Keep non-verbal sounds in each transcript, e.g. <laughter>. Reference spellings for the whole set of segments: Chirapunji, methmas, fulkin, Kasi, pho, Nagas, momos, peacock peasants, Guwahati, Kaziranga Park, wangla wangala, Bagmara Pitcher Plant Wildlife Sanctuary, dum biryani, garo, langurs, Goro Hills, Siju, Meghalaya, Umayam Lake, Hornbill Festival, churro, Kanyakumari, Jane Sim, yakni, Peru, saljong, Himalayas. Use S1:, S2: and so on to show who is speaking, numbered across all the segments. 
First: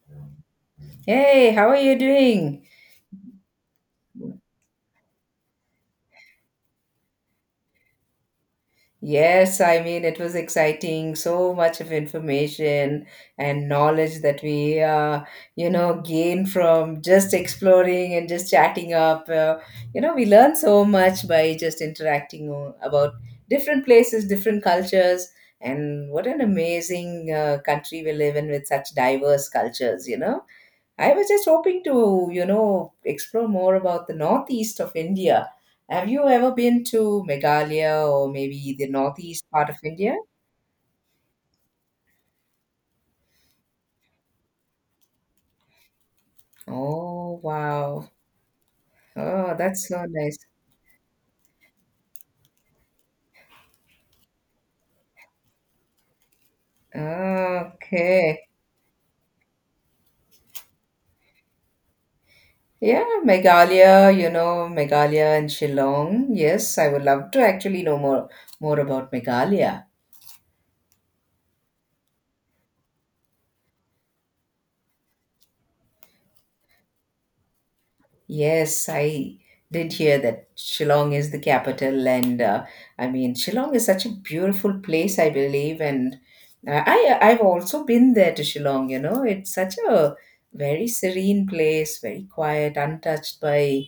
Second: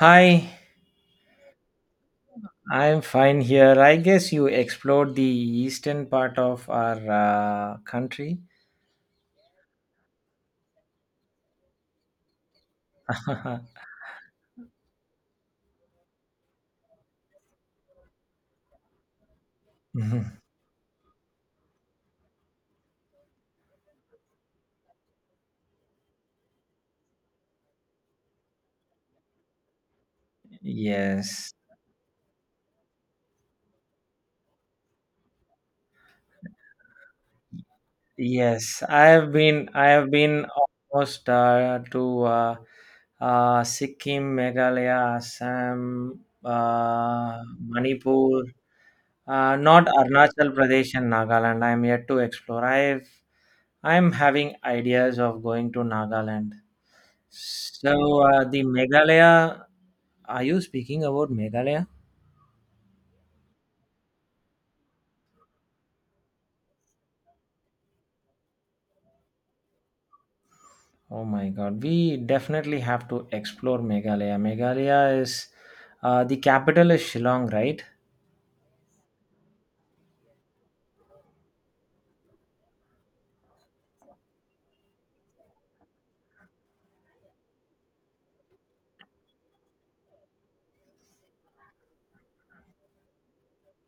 S1: Hi,
S2: Hey, how are you doing?
S1: I'm fine here. I guess you explored the eastern part of our country.
S2: Yes, I mean, it was exciting. So much of information and
S1: <laughs>
S2: knowledge that we gain from just exploring and just chatting up. We
S1: Mhm.
S2: learn so much by just about different places, different cultures, and what an amazing country we live in with such diverse cultures, you know? I was just
S1: Yes,
S2: hoping to, you know, explore more about the northeast of India. Have you ever been to Meghalaya or maybe
S1: yes.
S2: the
S1: I have
S2: northeast
S1: been,
S2: part of
S1: I have
S2: India?
S1: been almost to Sikkim, Meghalaya, Assam,
S2: Oh, wow.
S1: Manipur.
S2: Oh,
S1: Not
S2: that's so nice.
S1: Arunachal Pradesh and Nagaland. I'm yet to explore. I'm having ideas of going to Nagaland. So
S2: Okay.
S1: the Meghalaya. Are you speaking about Meghalaya?
S2: Yeah, Meghalaya, you know, Meghalaya and Shillong. Yes, I would love to actually know more about Meghalaya.
S1: Oh my god, we definitely have to explore Meghalaya. Meghalaya is, the capital is Shillong, right?
S2: Yes, I did hear that Shillong is the capital, and I mean Shillong is such a beautiful place, I believe, and I've also been there to Shillong. You know, it's such a very serene place, very quiet, untouched by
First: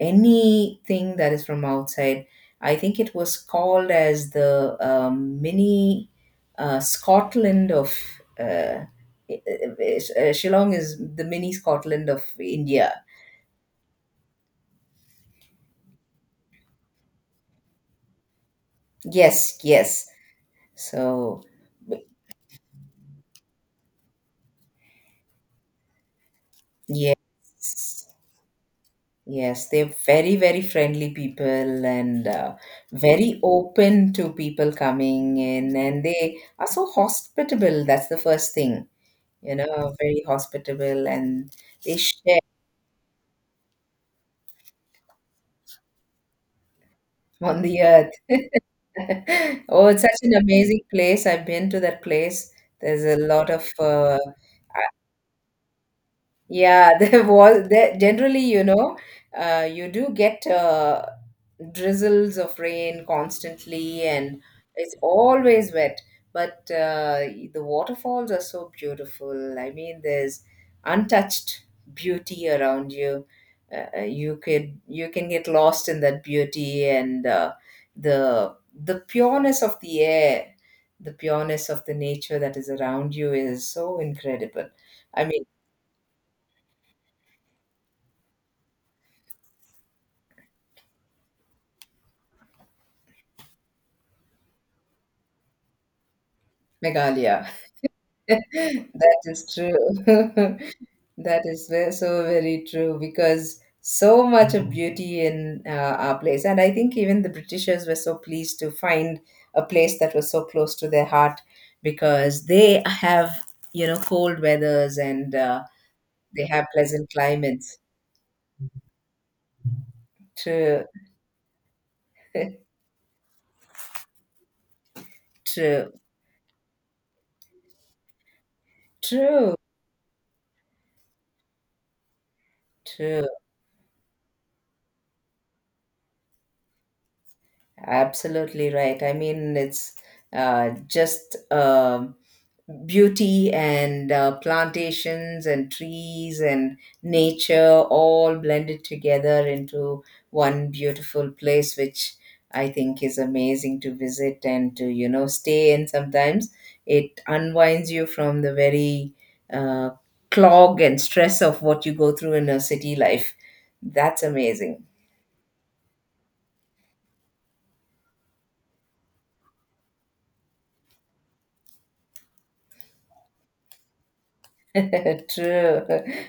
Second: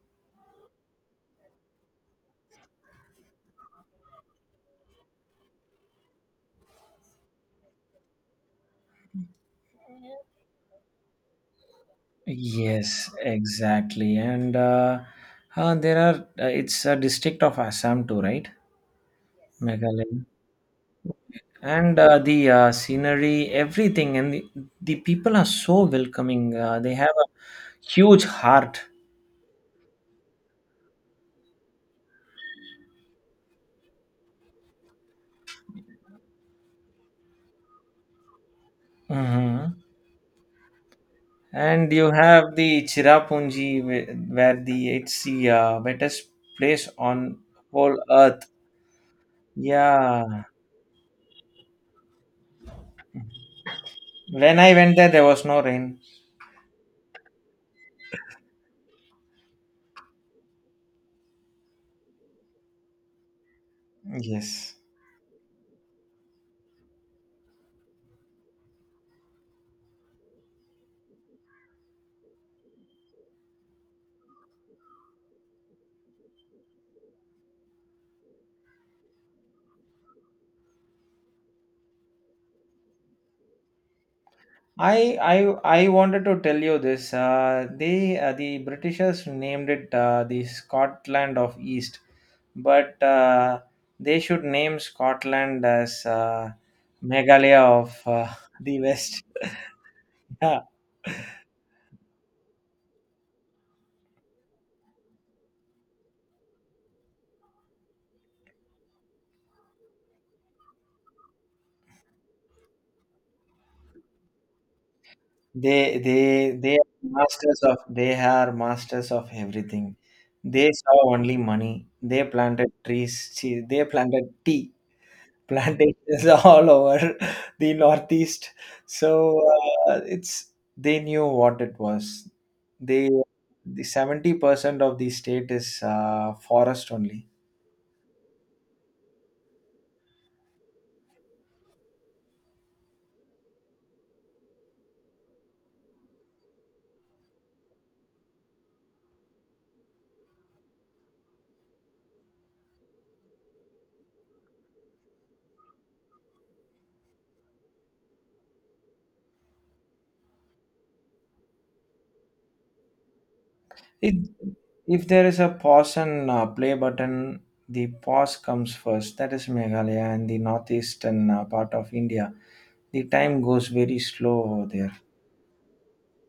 S2: anything that is from outside. I think it was called as the mini Scotland of uh, uh, Shillong is the mini Scotland of India.
S1: Yes, exactly. And there are, it's a district of Assam too, right?
S2: Yes,
S1: Meghalaya.
S2: yes. So,
S1: And
S2: b-
S1: the scenery, everything, and the people are so welcoming. They have a
S2: yes,
S1: huge heart.
S2: yes, they're very, very friendly people and very open to people coming in, and they are so hospitable. That's the first thing, you
S1: Hmm.
S2: know, very hospitable, and
S1: And
S2: they
S1: you
S2: share
S1: have the Chirapunji, where the it's the wettest place on
S2: <laughs> on the
S1: whole
S2: earth.
S1: earth.
S2: <laughs> Oh, it's such an
S1: Yeah.
S2: amazing place. I've been to that place. There's a lot of
S1: When I went there, there was no rain.
S2: Yeah, <laughs> there was there generally, you do get drizzles of rain constantly, and
S1: Yes.
S2: it's always wet. But the waterfalls are so beautiful. I mean, there's untouched beauty around you. You could You can get lost in that beauty and the the pureness of the air, the pureness of the nature that is around you is so incredible.
S1: I
S2: I
S1: I
S2: mean,
S1: I wanted to tell you this. The Britishers named it the Scotland of East, but they should name Scotland as
S2: Meghalaya. <laughs>
S1: Meghalaya of <laughs> the
S2: That
S1: West.
S2: is
S1: <laughs>
S2: true.
S1: Yeah.
S2: <laughs> So very true because so much of beauty in our place. And I think even the Britishers were so pleased to find a place that was so close to their heart because they have, you know, cold weathers and
S1: they they
S2: they have
S1: they are
S2: pleasant
S1: masters of
S2: climates.
S1: they are masters of everything. They
S2: True,
S1: saw only money. They
S2: <laughs>
S1: planted trees. See, they planted tea
S2: true,
S1: plantations <laughs> all over the northeast. So
S2: true,
S1: it's they knew what it was. they
S2: true.
S1: the 70% of the state is forest only.
S2: Absolutely right. I mean, it's just beauty and plantations and trees and nature all blended together into one beautiful place which I think is amazing to visit and to, you know, stay in sometimes. It unwinds you from the very uh, clog and stress of what you go through in a city life.
S1: It,
S2: That's amazing.
S1: if there is a pause and play button, the pause comes first. That is Meghalaya and the northeastern part of India. The time goes very slow over there.
S2: <laughs> True.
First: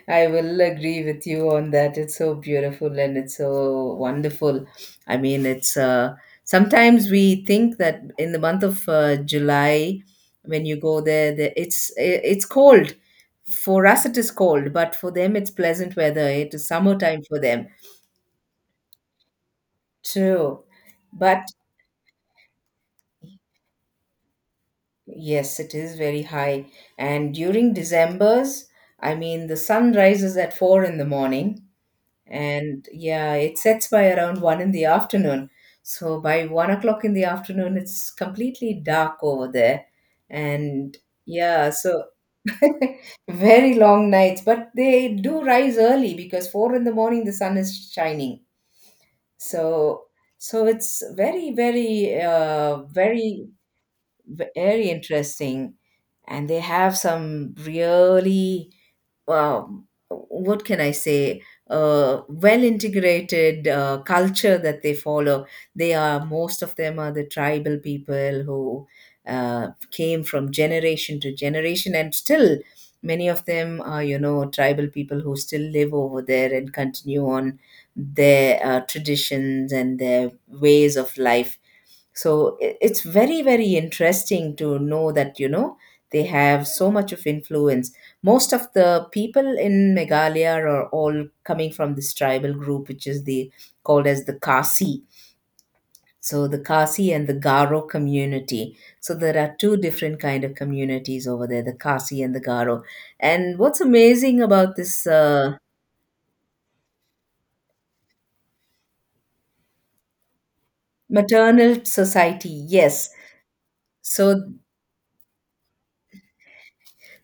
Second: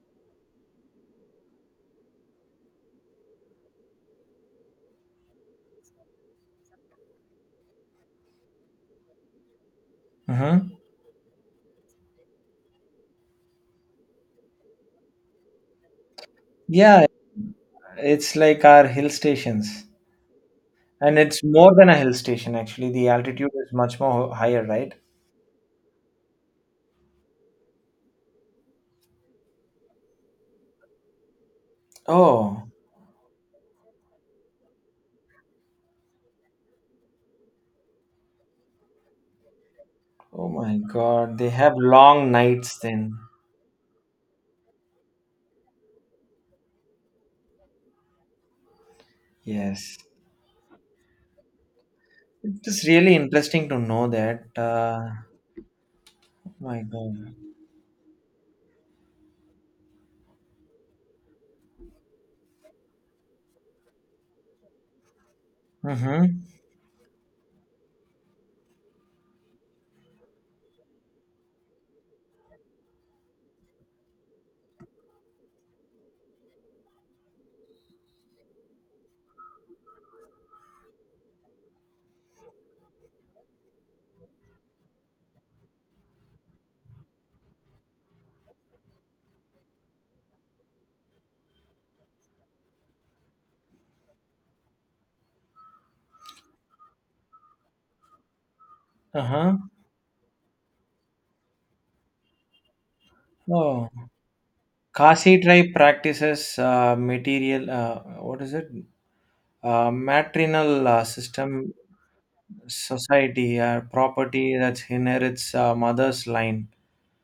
S2: I will agree with you on that. It's so beautiful and it's so wonderful. I mean, it's sometimes we think that in the month of July, when you
S1: Mhm.
S2: go there, it's cold. For us, it is cold, but for them, it's pleasant weather. It is
S1: Yeah,
S2: summertime for them.
S1: it's like our hill stations,
S2: True.
S1: and it's
S2: But
S1: more than a hill station actually. The altitude is much more higher, right?
S2: yes, it is very high. And during December's, I mean, the sun rises at 4 in the morning
S1: Oh,
S2: and yeah, it sets by around 1 in the afternoon. So by 1 o'clock in the afternoon it's completely dark over there.
S1: oh my
S2: And
S1: God! They
S2: yeah,
S1: have
S2: so
S1: long
S2: <laughs>
S1: nights then.
S2: very long nights, but they do rise early because 4 in the morning the sun is shining.
S1: Yes,
S2: So so it's
S1: it is really interesting to know that.
S2: very interesting. And
S1: Oh
S2: they
S1: my
S2: have
S1: God.
S2: some really what can I say well integrated culture that they follow. They are,
S1: Mm-hmm.
S2: most of them are the tribal people who came from generation to generation, and still many of them are, you know, tribal people who still live over there and continue on their traditions and their ways of life. So it's very very interesting to know that, you know, they have so much of influence. Most of the people in Meghalaya are all coming from this tribal group which is the called as the Kasi. So the Kasi and the Garo community, so there are
S1: Uh-huh.
S2: two different kind of communities over there, the Kasi and the Garo. And what's
S1: Oh,
S2: amazing about this
S1: Kasi tribe practices material, what is it? Matrinal
S2: maternal
S1: system
S2: society, yes.
S1: society,
S2: So
S1: property that inherits mother's line.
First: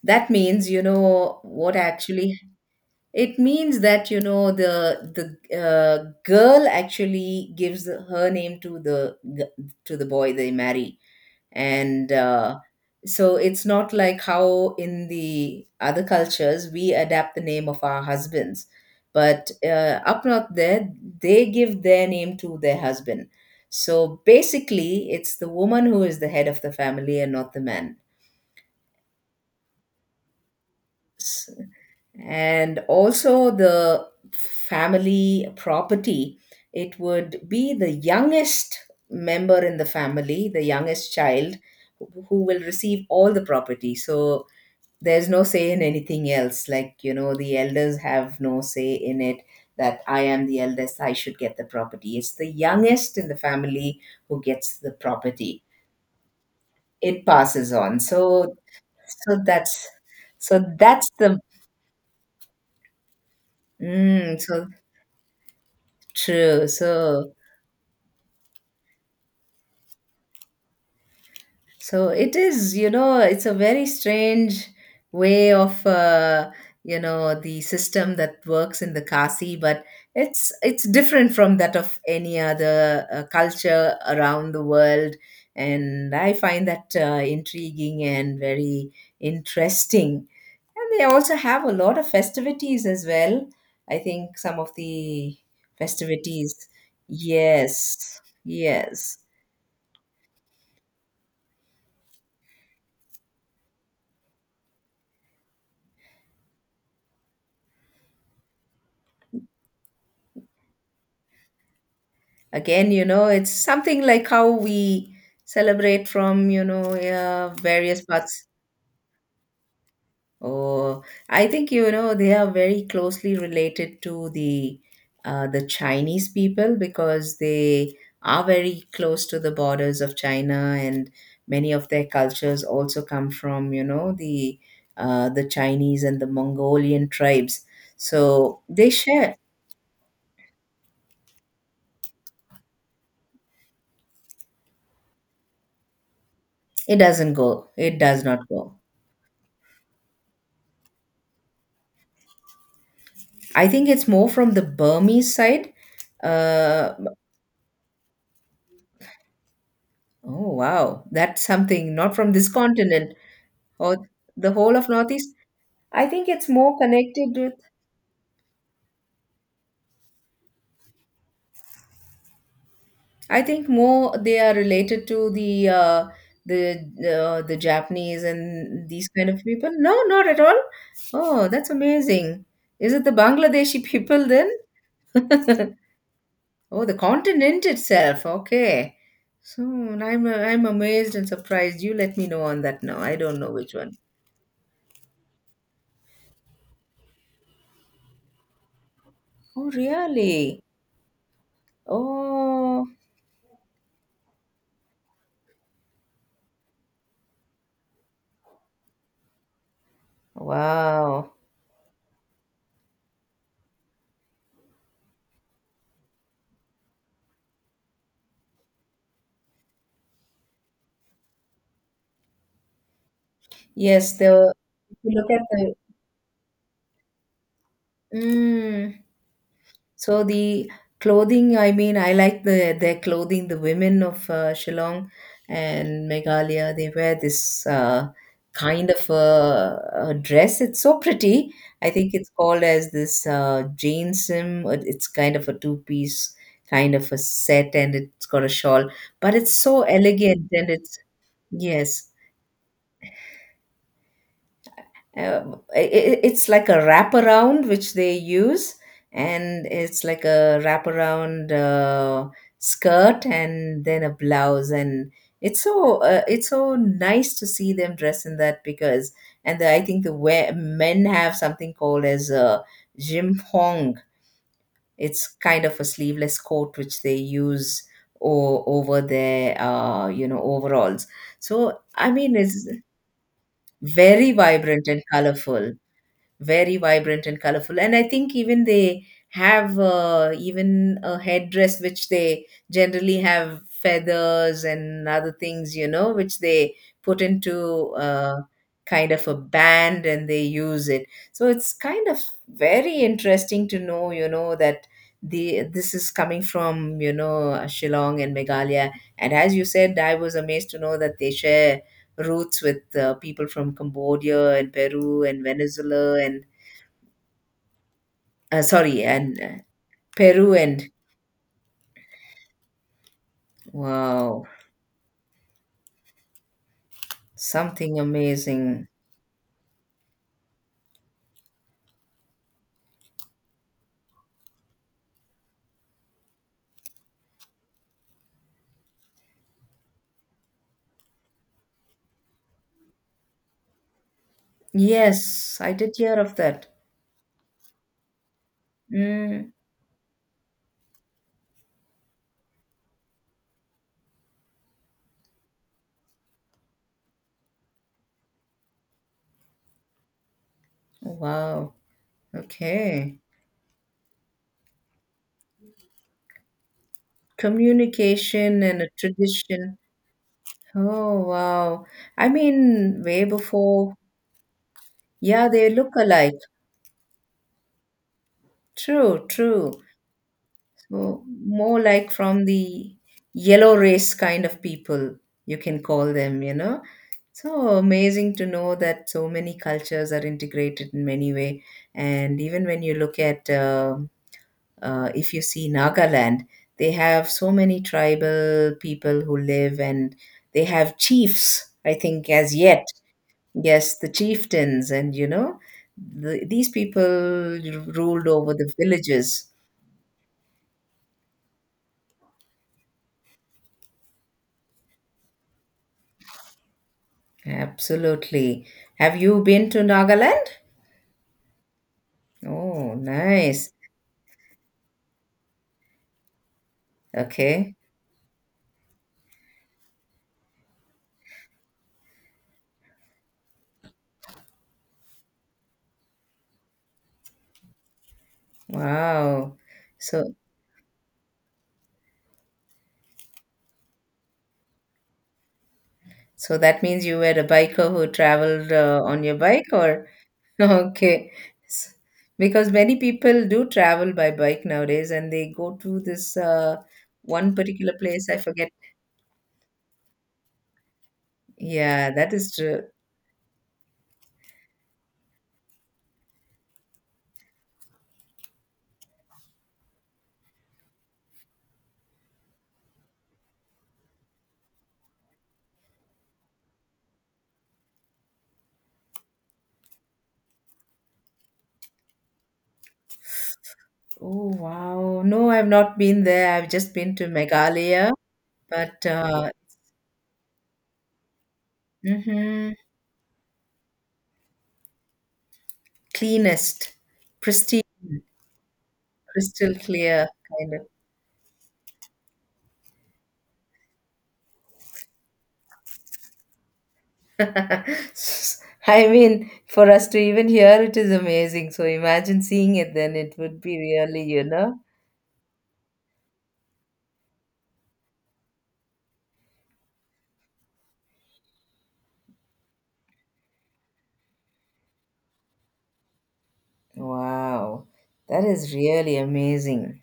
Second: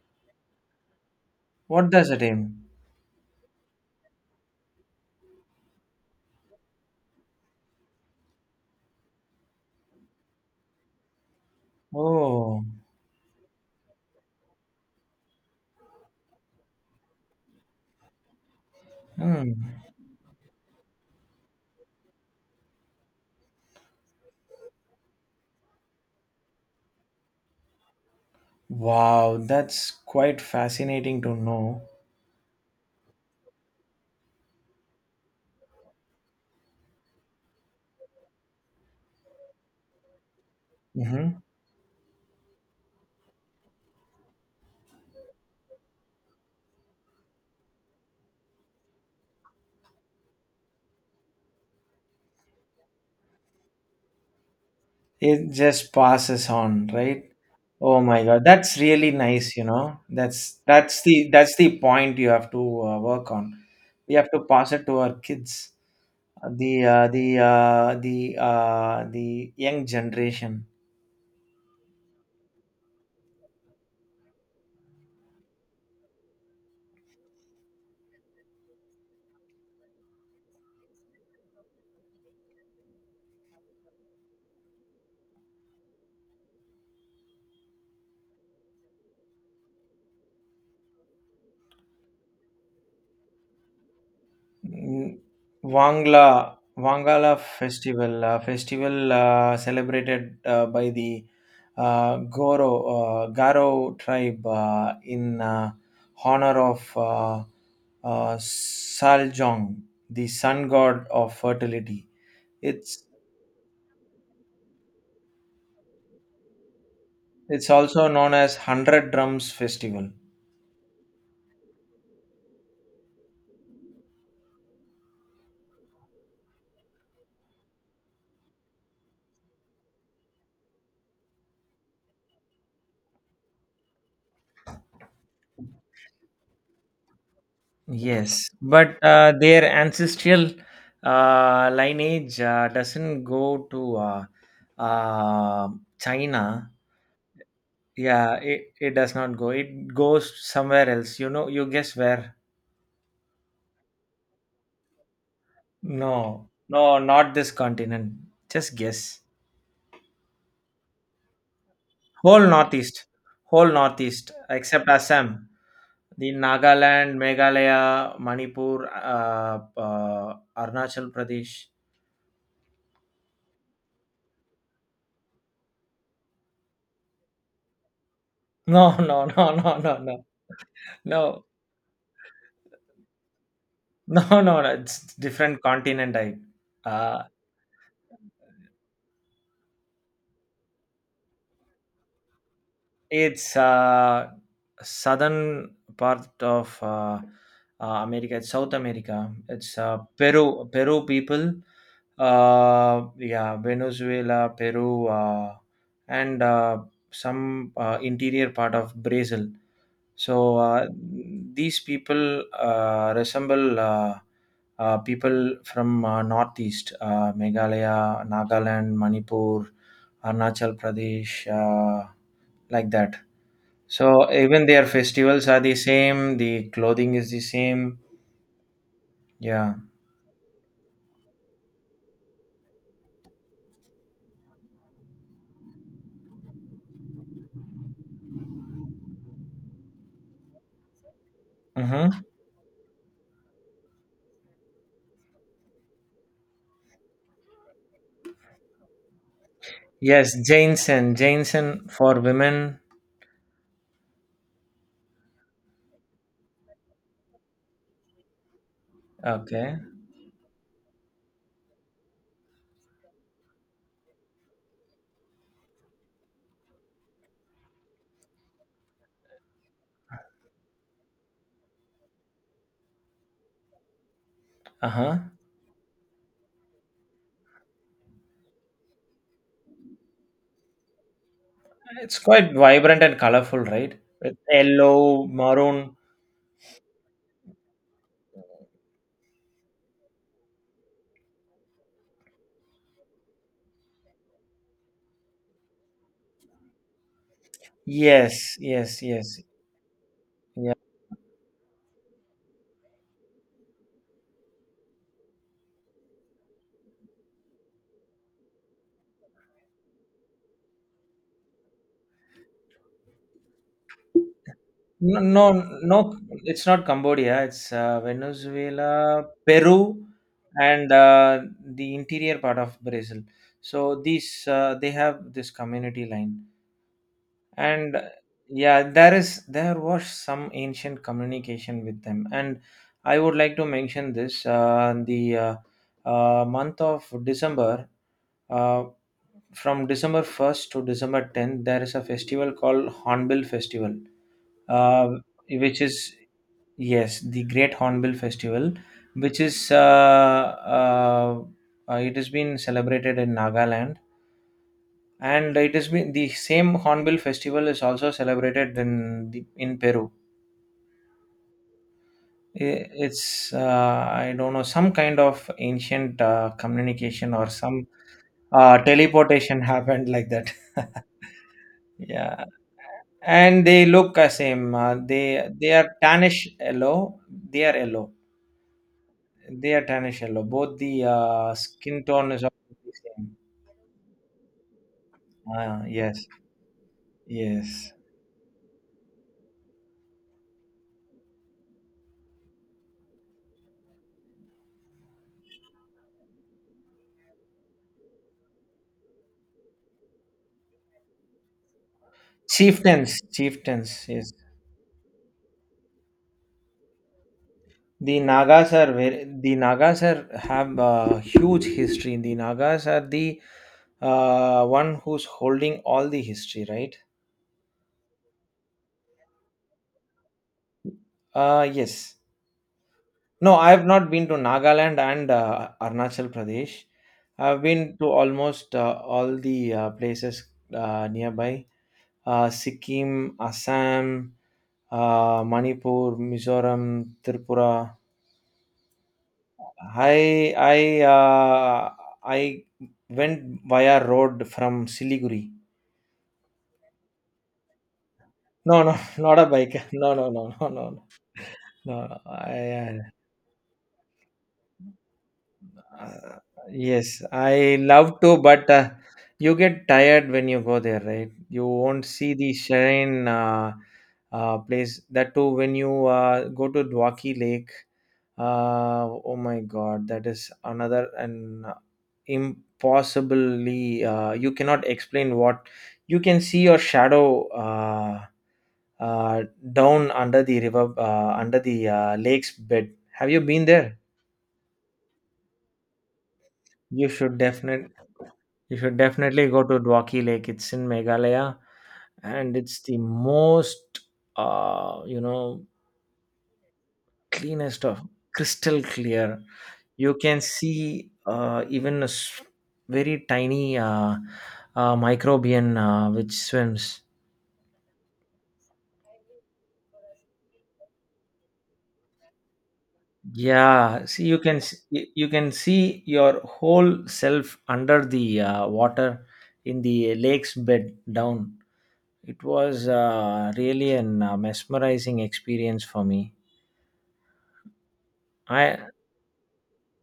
S2: that means, you know what
S1: What does it
S2: actually,
S1: mean?
S2: it means that, you know, the girl actually gives her name to to the boy they marry, and
S1: Oh,
S2: so it's not like how in the other cultures we adapt the name of our husbands,
S1: hmm.
S2: but up north there they give their name to their husband. So basically, it's the woman who is the head of the family and not the man.
S1: Wow, that's quite fascinating to know.
S2: And also the family property, it would be the youngest member in the family, the youngest
S1: Hmm.
S2: child who will receive all the property. So there's no say in anything else, like, you know, the elders have no say in it, that I am the eldest I should get the property. It's the youngest in the family who gets the
S1: It
S2: property.
S1: just passes on,
S2: It
S1: right?
S2: passes on.
S1: Oh my God,
S2: So
S1: that's really
S2: so
S1: nice, you
S2: that's
S1: know. That's
S2: so
S1: that's
S2: that's
S1: the
S2: the
S1: that's the point you have to work on. We have
S2: mm,
S1: to
S2: so
S1: pass it to our kids. Uh,
S2: true.
S1: the uh, the
S2: So,
S1: uh, the the young generation.
S2: so it is, you know, it's a very strange way of, you know, the system that works in the Kasi, but it's different from that of any other culture around the world, and I find that intriguing and very interesting. And they also have a lot of festivities as well. I think some of
S1: Mm,
S2: the
S1: wangla,
S2: festivities.
S1: wangala festival,
S2: Yes.
S1: festival
S2: Yes.
S1: celebrated by the goro garo tribe, in, uh, honor of, uh, uh, saljong, the sun god of fertility.
S2: Again,
S1: it's
S2: you know, it's something like how we celebrate from, you know,
S1: it's
S2: various
S1: also known
S2: parts.
S1: as 100 drums festival.
S2: Oh, I think, you know, they are very closely related to the Chinese people because they are very close to the borders of China, and many of their cultures also come from, you know, the Chinese and the Mongolian tribes.
S1: Yes,
S2: So they
S1: but
S2: share.
S1: their ancestral lineage doesn't go to uh, China.
S2: It doesn't go it does
S1: Yeah,
S2: not
S1: it,
S2: go.
S1: it does not go. It goes somewhere else. You know, you guess where?
S2: I think it's more from the Burmese side.
S1: No,
S2: Uh,
S1: no, not this continent. Just guess.
S2: oh wow, that's something not from
S1: Whole
S2: this
S1: Northeast,
S2: continent.
S1: whole
S2: Or
S1: Northeast,
S2: the whole of
S1: except
S2: Northeast.
S1: Assam,
S2: I think
S1: the
S2: it's more
S1: Nagaland,
S2: connected with.
S1: Meghalaya, Manipur, Arunachal Pradesh. <laughs>
S2: I think more they are related to the the Japanese and
S1: No,
S2: these
S1: no,
S2: kind of
S1: no,
S2: people.
S1: no,
S2: No,
S1: no,
S2: not
S1: no,
S2: at all.
S1: no.
S2: Oh, that's amazing. Is it the Bangladeshi
S1: No,
S2: people
S1: <laughs> no,
S2: then?
S1: no. It's different continent.
S2: Oh, the
S1: Uh,
S2: continent itself. Okay. So I'm amazed and surprised. You let me know on that now. I don't know
S1: it's
S2: which one.
S1: southern part of America. It's South America.
S2: Oh,
S1: It's
S2: really?
S1: Peru. Peru people.
S2: Oh,
S1: Yeah, Venezuela, Peru, and some interior part of Brazil. So
S2: wow.
S1: these people resemble people from northeast, Meghalaya, Nagaland, Manipur, Arunachal Pradesh, like that.
S2: Yes,
S1: So
S2: the
S1: even their
S2: if you look at
S1: festivals are
S2: the
S1: the same. The clothing is the same.
S2: mm,
S1: Yeah.
S2: so the clothing, I mean, I like the their clothing. The women of Shillong and Meghalaya, they wear this kind of a dress. It's so pretty. I think
S1: Mm-hmm.
S2: it's called as this Jane Sim. It's kind of a two-piece kind of a set, and it's got a shawl, but it's so
S1: Yes,
S2: elegant and it's
S1: Jainsen. Jainsen
S2: yes.
S1: for women.
S2: It's like a wraparound which they use, and
S1: Okay.
S2: it's like a wraparound skirt and then a blouse, and it's so nice to see them dress in that because and the, I think men have something called as a jimpong.
S1: Uh huh.
S2: It's kind of a sleeveless coat which they use over their you know, overalls. So I
S1: It's
S2: mean
S1: quite
S2: it's
S1: vibrant and colorful, right?
S2: very
S1: With
S2: vibrant and
S1: yellow,
S2: colorful,
S1: maroon.
S2: very vibrant and colorful. And I think even they have even a headdress which they generally have feathers and other things, you know, which they put into
S1: Yes, yes,
S2: kind of a
S1: yes.
S2: band and they
S1: Yeah.
S2: use it. So it's kind of very interesting to know, you know, that the this is coming from, you know, Shillong and Meghalaya. And as you said, I was amazed to know that they share roots with people from Cambodia and
S1: No,
S2: Peru and
S1: no, no,
S2: Venezuela and
S1: it's not Cambodia. It's
S2: sorry,
S1: Venezuela,
S2: and
S1: Peru,
S2: Peru and
S1: and the interior part of Brazil. So
S2: wow,
S1: these they have this community line, and
S2: something
S1: yeah,
S2: amazing.
S1: there was some ancient communication with them. And I would like to mention this: the month of December, uh, from December 1st to December 10th, there is a festival called Hornbill Festival, uh,
S2: Yes, I
S1: which
S2: did
S1: is
S2: hear of that.
S1: Yes, the Great Hornbill Festival, which
S2: Mm,
S1: is, it has been celebrated in Nagaland, and it has been the same Hornbill Festival is also celebrated in in Peru.
S2: wow. Okay.
S1: It's I don't know some kind of ancient communication or some
S2: Communication and a
S1: teleportation <laughs>
S2: tradition.
S1: happened like that. <laughs>
S2: Oh, wow. I
S1: Yeah,
S2: mean, way
S1: and they
S2: before.
S1: look the same. Uh, they
S2: Yeah, they
S1: they are
S2: look alike.
S1: tannish yellow. They are yellow.
S2: True,
S1: They
S2: true.
S1: are tannish yellow. Both the
S2: Oh, more
S1: skin
S2: like
S1: tone is
S2: from
S1: almost the
S2: the
S1: same.
S2: yellow race kind of people, you can
S1: Ah,
S2: call
S1: yes,
S2: them, you know. So
S1: yes.
S2: amazing to know that so many cultures are integrated in many way. And even when you look at, if you see Nagaland, they have so many tribal people who live and they have chiefs, I think, as yet.
S1: Chieftains,
S2: Yes,
S1: chieftains.
S2: the
S1: Yes,
S2: chieftains, and you know, the, these people
S1: the
S2: ruled over the
S1: Nagas are very.
S2: villages.
S1: The Nagas are have a huge history. The Nagas are the one who's holding all the history, right?
S2: Absolutely. Have you been to Nagaland?
S1: Yes.
S2: Oh,
S1: No,
S2: nice.
S1: I have not been to Nagaland and Arunachal Pradesh. I've
S2: Okay.
S1: been to almost all the places nearby. Sikkim, Assam, Manipur, Mizoram, Tripura.
S2: Wow.
S1: I
S2: So,
S1: I uh, I went via road from Siliguri.
S2: so that means you were a biker who traveled
S1: No, no, <laughs>
S2: on your
S1: not a
S2: bike,
S1: bike.
S2: or
S1: No, no, no,
S2: <laughs>
S1: no, no, no.
S2: okay, S-
S1: No. No.
S2: because many
S1: I.
S2: people do travel by bike nowadays, and they go to this
S1: Uh, yes,
S2: one
S1: I
S2: particular
S1: love
S2: place. I
S1: to, but
S2: forget.
S1: you get tired when you go there, right? You won't
S2: Yeah, that
S1: see the
S2: is true.
S1: shrine place. That too, when you go to Dwaki Lake, oh my God, that is another and impossibly. You cannot explain what you can see your shadow, uh, down under the river, under the lake's bed. Have you been there?
S2: Oh, wow. No, I've not been there. I've just
S1: You
S2: been to
S1: should definitely
S2: Meghalaya,
S1: you should
S2: but
S1: definitely
S2: uh,
S1: go to Dwaki Lake. It's in Meghalaya, and
S2: mhm,
S1: it's the most you know
S2: cleanest, pristine.
S1: cleanest of crystal clear.
S2: Crystal
S1: You
S2: clear
S1: can
S2: kind of
S1: see even a very tiny microbian which swims.
S2: <laughs> I mean, for us to even hear it is amazing, so imagine seeing it then it would be
S1: Yeah,
S2: really,
S1: see you
S2: you
S1: can
S2: know.
S1: you can see your whole self under the water in the lake's bed down. It was really an mesmerizing experience for me.
S2: Wow, that is
S1: I
S2: really amazing.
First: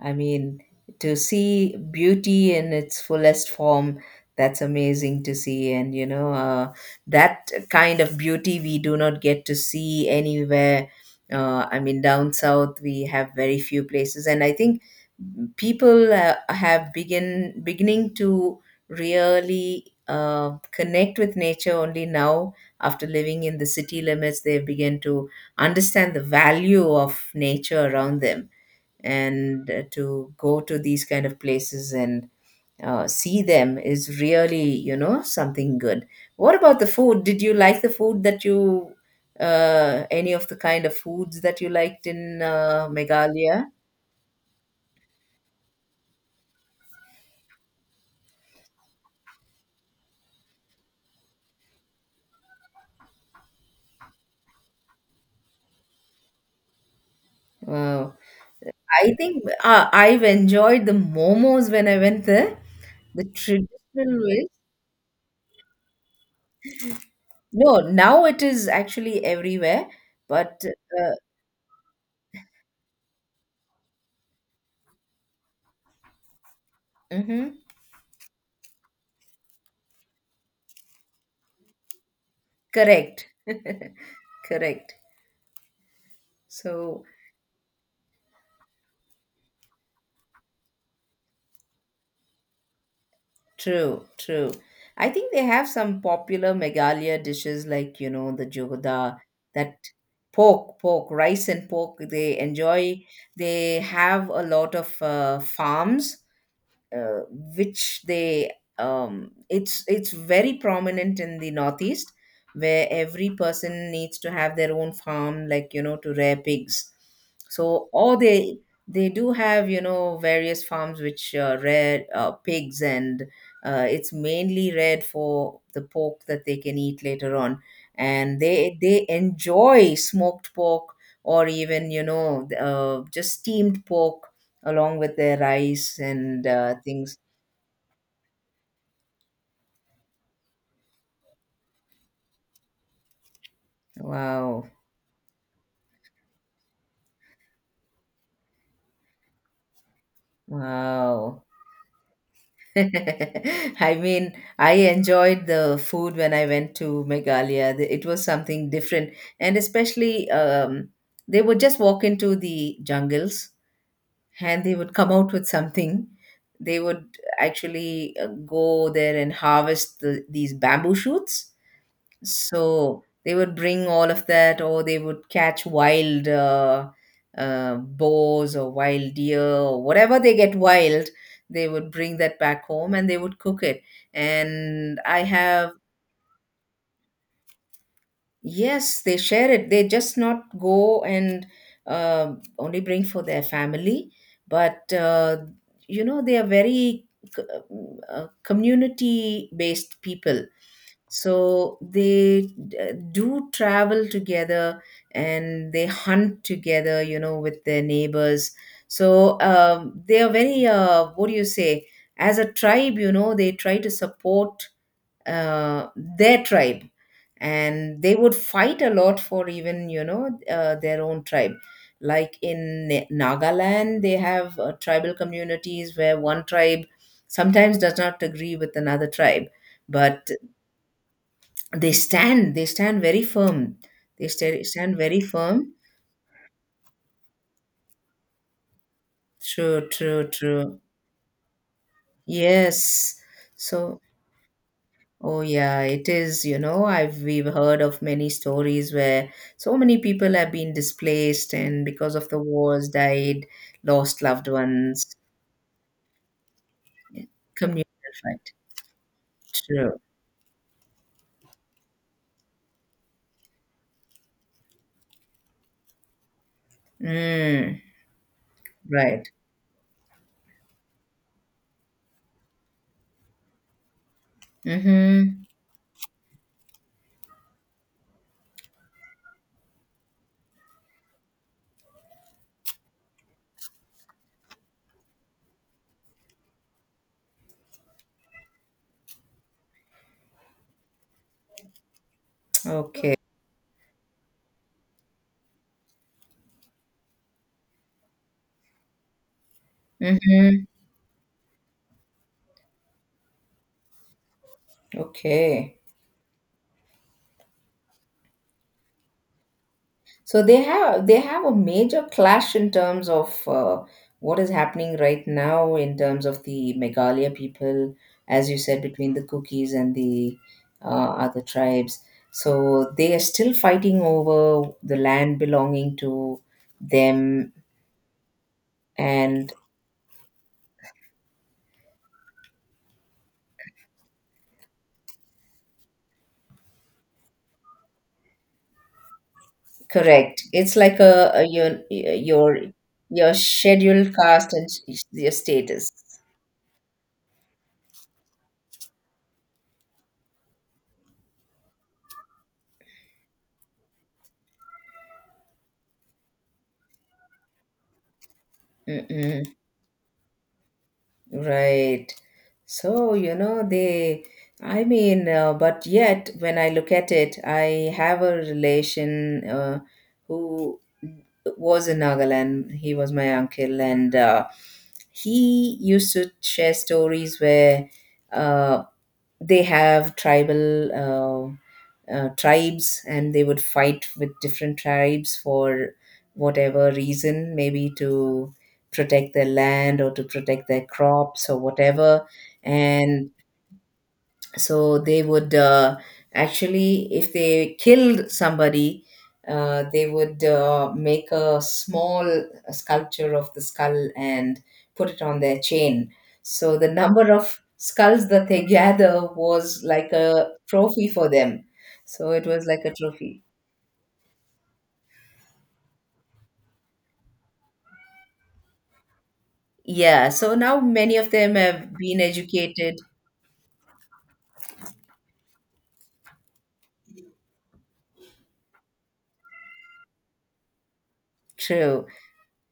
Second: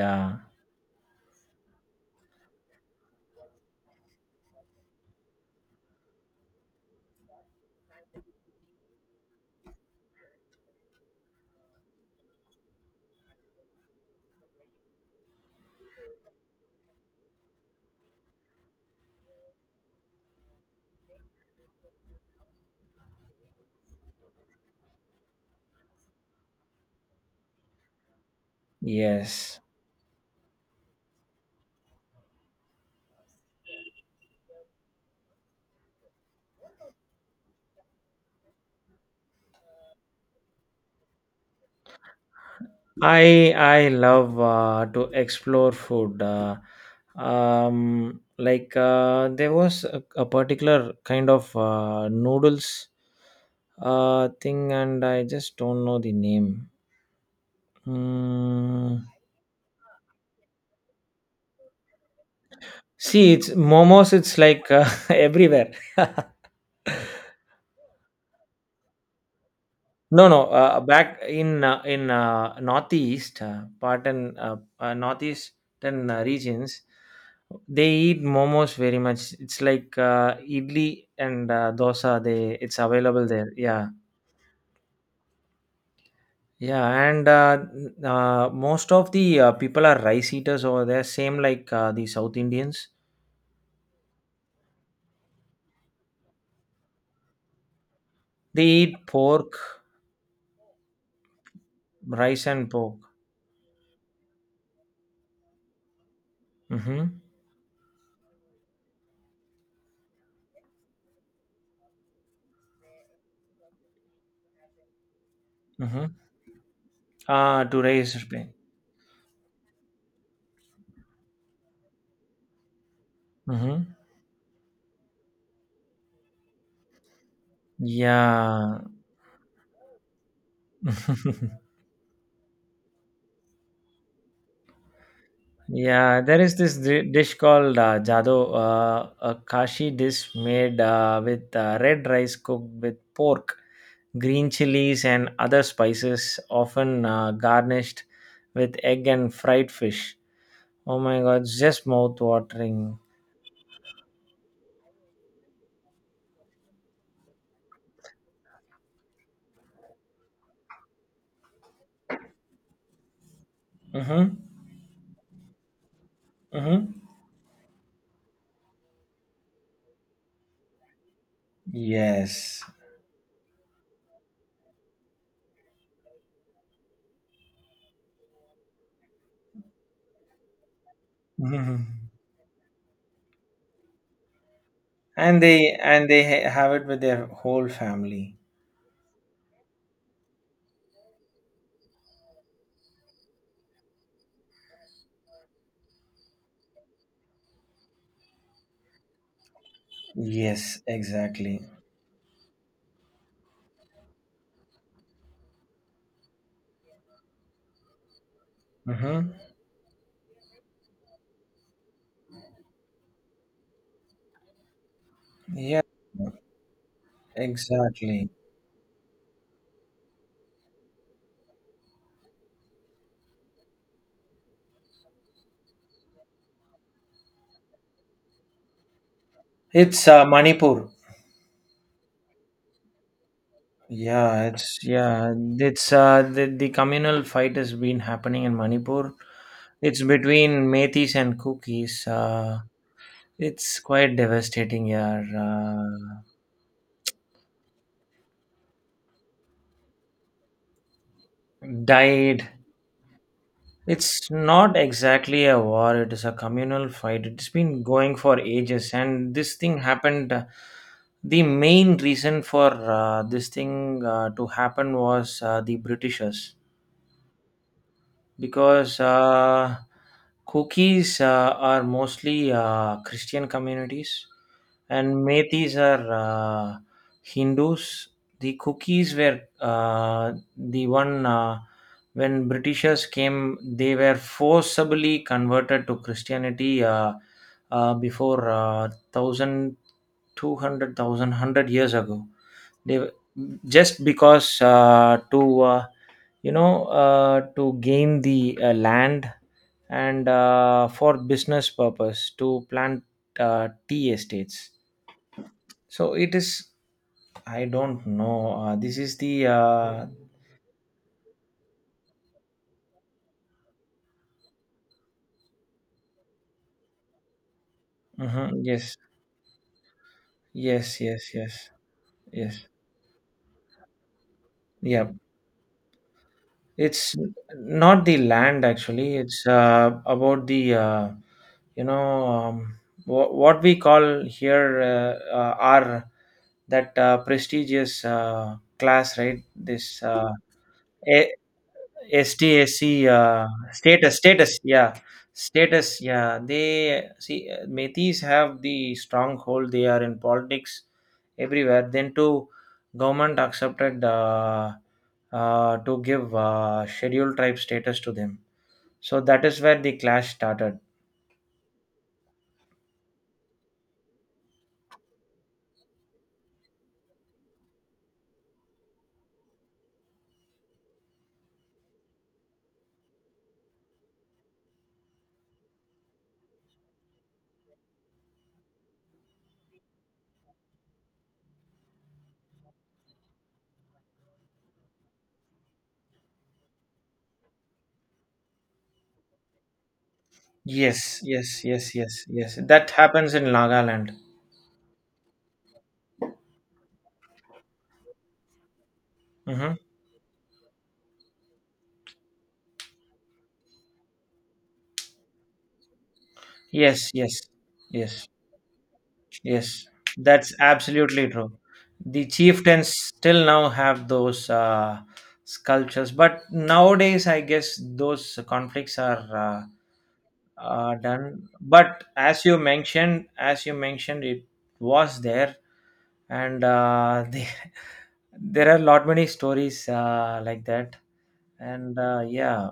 S2: I mean, to see beauty in its fullest form, that's amazing to see. And, you know, that kind of beauty we do not get to see anywhere. I mean, down south, we have very few places. And I think people have beginning to really connect with nature only now, after living in the city limits, they begin to understand the value of nature around them.
S1: yes.
S2: And to go to these kind of places and see them is really, something good. What about the food? Did you like the food that you any of the kind of foods that you liked in Meghalaya?
S1: I love to explore food. Like there was a particular kind of noodles thing, and I just don't know the name.
S2: Wow.
S1: Mm.
S2: I think I've enjoyed the momos when I went there. The
S1: See, it's momos.
S2: traditional
S1: It's
S2: ways.
S1: like <laughs> everywhere. <laughs>
S2: No, now it is actually everywhere,
S1: No, no.
S2: but uh,
S1: Back in northeast part and northeastern regions,
S2: mhm.
S1: they eat momos very much. It's like idli and dosa. They it's
S2: Correct.
S1: available there.
S2: <laughs>
S1: Yeah,
S2: Correct.
S1: yeah.
S2: So.
S1: And most of the people are rice eaters over there. Same like the South Indians.
S2: True, true. I think they have some popular Meghalaya dishes like, you know, the
S1: They eat
S2: jogoda,
S1: pork,
S2: that pork, rice and pork. They
S1: rice, and pork.
S2: enjoy, they have a lot of farms,
S1: Mm-hmm.
S2: uh, which they, it's very prominent in the northeast, where every person needs to have their own farm, like, you know,
S1: Mm-hmm.
S2: to rear pigs. So,
S1: To
S2: or
S1: raise.
S2: they, do have, you know, various farms which rear pigs. And
S1: Mm-hmm.
S2: it's mainly reared for the pork that they can eat later on. And they
S1: Yeah.
S2: enjoy smoked pork, or
S1: <laughs>
S2: even, you know, just steamed pork along with the rice
S1: Yeah, there
S2: and
S1: is this
S2: things.
S1: dish called jado, a kashi dish made with red rice cooked with pork, green
S2: Wow,
S1: chilies, and other spices, often garnished with egg and fried fish. Oh my god,
S2: wow.
S1: it's just mouth
S2: <laughs>
S1: watering.
S2: I mean, I enjoyed the food when I went to Meghalaya. It was something different, and especially, they would just walk into the jungles
S1: Mm-hmm.
S2: and they would come out with something. They would
S1: Mm-hmm.
S2: actually go there and harvest these bamboo shoots.
S1: Yes.
S2: So they would bring all of that, or they would catch wild, boars or wild deer or whatever they get wild. They would
S1: Mhm.
S2: bring that back home and they would cook it. And I
S1: And
S2: have.
S1: they and they ha- have it with their whole family.
S2: Yes, they share it. They just not go and only bring for their family, but you know, they are very c- community based people.
S1: Yes, exactly.
S2: So they do travel together and they hunt together, you know, with their neighbors.
S1: Mm-hmm.
S2: So, they are very, what do you say, as a tribe, you know, they try to support
S1: Yeah,
S2: their tribe. And they
S1: exactly.
S2: would fight a lot for, even you know, their own tribe, like in Nagaland, they have tribal communities where one tribe sometimes does not agree with another tribe.
S1: It's
S2: But
S1: Manipur.
S2: they stand very firm. they sta- stand very
S1: Yeah,
S2: firm.
S1: it's the communal fight has been happening in Manipur.
S2: True,
S1: It's
S2: true,
S1: between
S2: true.
S1: Metis and Cookies.
S2: Yes.
S1: It's
S2: So,
S1: quite devastating. Yeah,
S2: oh yeah, it is, you know, I've we've heard of many stories where so many people have been displaced and, because of the
S1: died.
S2: wars, died, lost
S1: It's
S2: loved
S1: not
S2: ones.
S1: exactly a war. It is a communal fight. It's been
S2: Communal
S1: going for
S2: fight.
S1: ages, and this thing
S2: True.
S1: happened. The main reason for this thing to happen was the Britishers,
S2: Mm,
S1: because
S2: right.
S1: cookies are mostly Christian communities and
S2: Mm-hmm.
S1: metis are Hindus. The cookies were the one, when Britishers came, they were forcibly converted to Christianity, before 1200 years ago. They
S2: Okay.
S1: Just because to you know, to gain the land, and
S2: Mm-hmm.
S1: for business purpose to plant tea estates.
S2: Okay.
S1: So it is, I don't know, this is the,
S2: So they have a major clash in terms of what is happening right now in terms of the Meghalaya people, as you
S1: mhm,
S2: said,
S1: yes,
S2: between the Cookies and the
S1: yes,
S2: uh,
S1: yes,
S2: other
S1: yes,
S2: tribes.
S1: yes,
S2: So they are still fighting over the
S1: yeah.
S2: land belonging to
S1: It's
S2: them.
S1: not the land actually. It's
S2: And,
S1: about the, you know, what we call here, are that prestigious class, right? This,
S2: correct, it's like
S1: a
S2: a, your
S1: STSC
S2: your scheduled
S1: status,
S2: caste
S1: status,
S2: and
S1: yeah,
S2: your status.
S1: status, yeah. They see Metis have the stronghold, they are in politics everywhere. Then to government accepted to give scheduled tribe status to them, so that
S2: Mm-mm.
S1: is where the clash started.
S2: Right. So, you know, they, I mean, but yet when I look at it, I have a relation who was in Nagaland. He was my uncle, and he used to share stories where uh, they have tribal tribes and they would fight with different tribes for whatever reason, maybe to protect their land or to protect their
S1: Yes,
S2: crops or
S1: yes, yes, yes,
S2: whatever.
S1: yes, that
S2: And
S1: happens in Nagaland.
S2: so they would actually, if they killed somebody,
S1: Hmm.
S2: they would make a small sculpture of the skull and put it on their chain. So the
S1: Yes,
S2: number
S1: yes,
S2: of skulls
S1: yes.
S2: that they <laughs> gather was
S1: Yes,
S2: like a
S1: that's
S2: trophy for
S1: absolutely true.
S2: them.
S1: The
S2: So it was like
S1: chieftains
S2: a trophy.
S1: still now have those sculptures, but nowadays I guess those conflicts are
S2: Yeah. So now many of
S1: done.
S2: them have
S1: But
S2: been
S1: as you
S2: educated.
S1: mentioned, as you mentioned, it was there, and <laughs> there are lot many stories like that, and
S2: True.
S1: yeah,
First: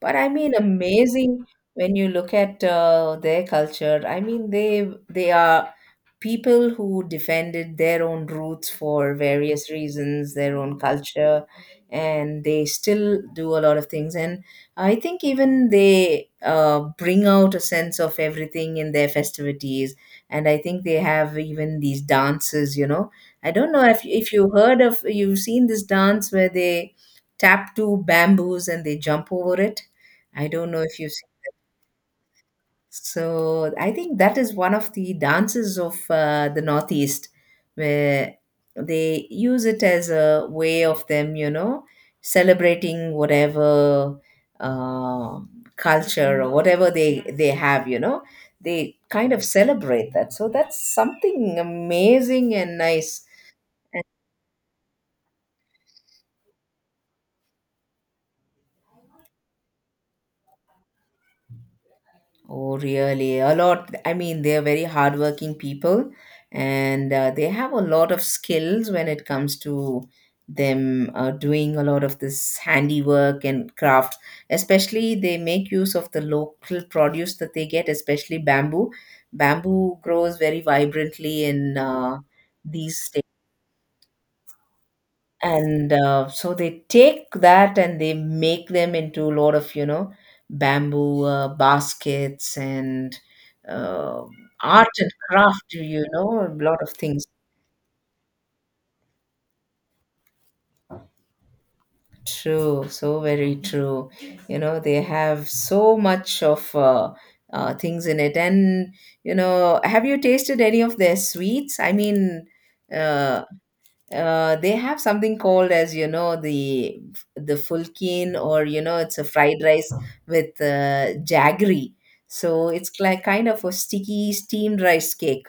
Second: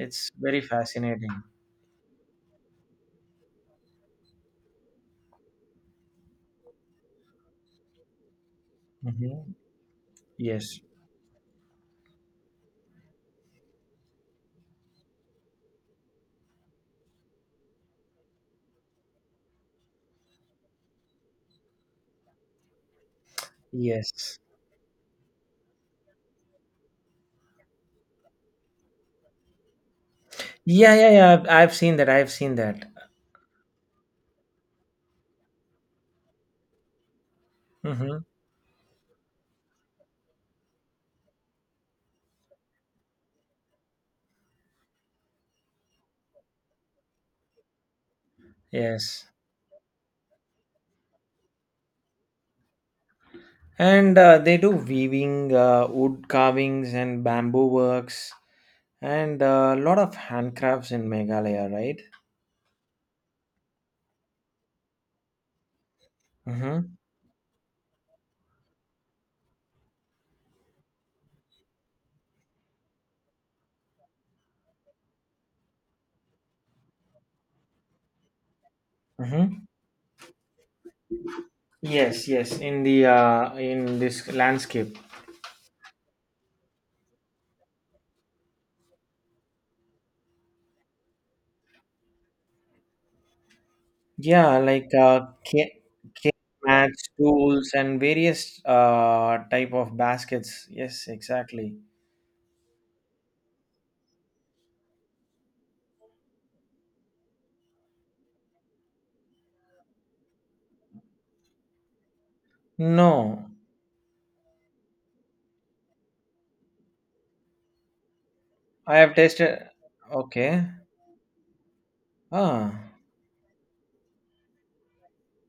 S2: But I mean,
S1: very fascinating.
S2: amazing when you look at their culture. I mean, they are people who defended their own roots for
S1: Hmm.
S2: various reasons, their own
S1: Yes,
S2: culture, and they still do a lot of things. And I think even they bring out a sense of everything in their festivities. And I think they have even these dances. You know, I don't know if
S1: yes,
S2: you heard of you've seen this dance where they tap two bamboos and they jump over it. I don't know
S1: yeah,
S2: if
S1: yeah,
S2: you've seen.
S1: yeah. I've seen that. I've seen that.
S2: So I think that is one of the dances of the Northeast,
S1: Mhm.
S2: where they use it as a way of them, you know, celebrating whatever uh, culture or whatever they have, you know. They
S1: Yes.
S2: kind of celebrate that. So that's something amazing and nice.
S1: And they do weaving, wood carvings, and bamboo works, and a lot of handcrafts in Meghalaya, right?
S2: Oh, really? A lot. I mean, they're very hardworking people,
S1: Mm-hmm.
S2: and they have a lot of skills when it comes to them doing a lot of this handiwork and crafts. Especially, they make use of the local produce that they get, especially bamboo.
S1: Mm-hmm.
S2: Bamboo grows very vibrantly in
S1: Yes, yes, in the
S2: these,
S1: in this landscape.
S2: and so they take that and they make them into a lot of, you know, bamboo baskets and uh,
S1: Yeah,
S2: art
S1: like
S2: and craft, you
S1: cane
S2: know, a lot of
S1: mats,
S2: things.
S1: tools, and various type of baskets. Yes, exactly.
S2: True. So very true. You know, they have so much of things in it. And, you know, have you tasted any of their sweets? I mean,
S1: No,
S2: uh, they have something called as, you know, the fulkin, or you know,
S1: I have
S2: it's a fried
S1: tasted.
S2: rice with
S1: Okay.
S2: jaggery. So
S1: Ah,
S2: it's like kind of a sticky steamed rice cake,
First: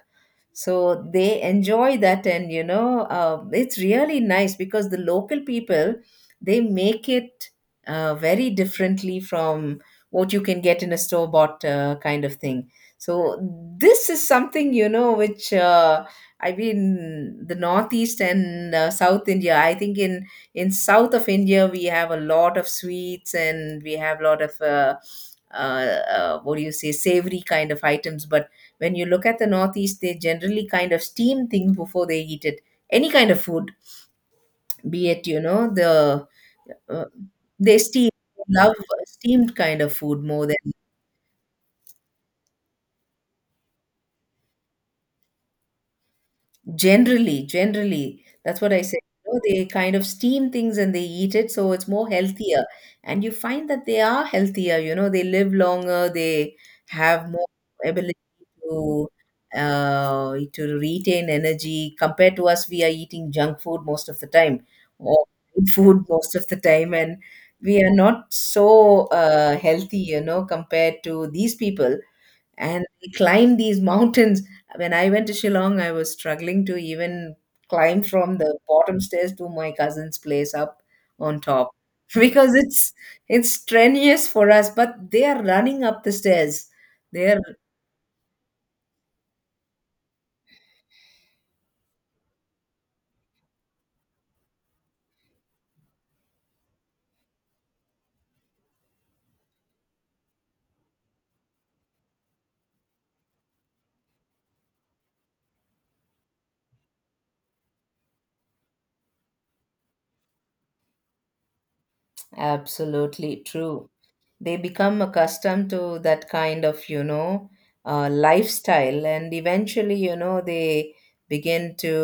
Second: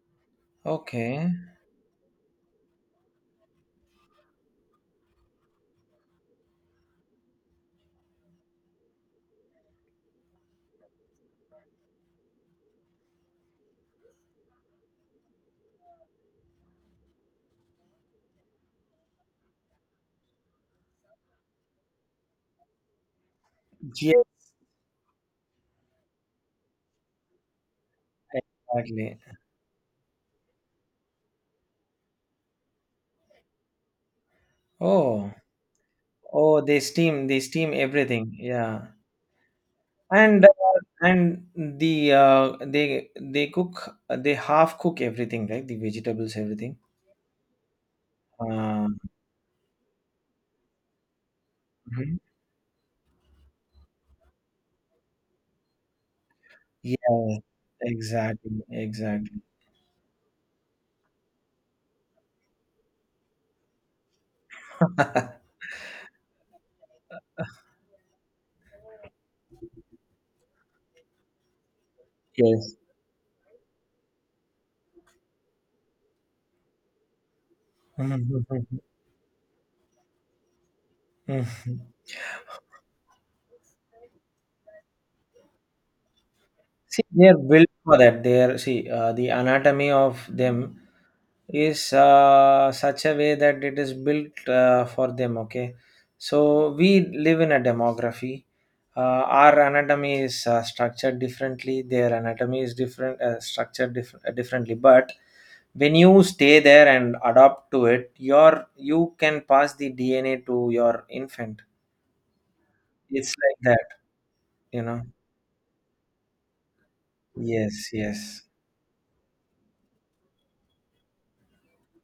S2: so
S1: okay.
S2: they enjoy that. And, you know, it's really nice because the local people, they make it very differently from what you can get in a store bought kind of thing. So this is something, you know, which I've been the northeast and South India. I think in south of India, we have a lot of sweets, and we have
S1: Yeah,
S2: a lot of what do you say, savory kind of items. But when you
S1: exactly.
S2: look at the northeast, they generally kind of steam things before they eat it. Any kind of food, be it,
S1: Oh.
S2: you know,
S1: Oh,
S2: uh,
S1: they steam
S2: they steam,
S1: everything.
S2: love
S1: Yeah,
S2: steamed kind of food
S1: and
S2: more than.
S1: and they cook, they half cook everything, right? The vegetables, everything.
S2: Generally, generally, that's what I
S1: Uh,
S2: say. You know, they kind of steam things and they eat it, so it's more
S1: mhm.
S2: healthier. And you find that they are healthier, you know, they live longer, they have
S1: Yeah,
S2: more ability to
S1: exactly.
S2: to retain energy compared to us. We are eating junk food most of the time, or
S1: <laughs>
S2: fried food <laughs> most of the time, and we are not so healthy, you know, compared to these people,
S1: Yes.
S2: and we climbed these mountains. When I went to Shillong, I was struggling to even climb from the bottom stairs to my cousin's place up on top
S1: <laughs>
S2: <laughs> because it's strenuous for us. But they are running up the stairs.
S1: See,
S2: They
S1: they are
S2: are.
S1: built for that. They are see the anatomy of them is such a way that it is built for them, okay, so we live in a demography, uh, our anatomy is structured differently, their anatomy is different, structured differently, but when you stay there and adopt to it, your you can pass the DNA to your infant. It's
S2: Absolutely
S1: like that.
S2: true. They
S1: You know,
S2: become accustomed to that kind of, you know,
S1: yes, yes.
S2: lifestyle, and eventually, you know, they begin to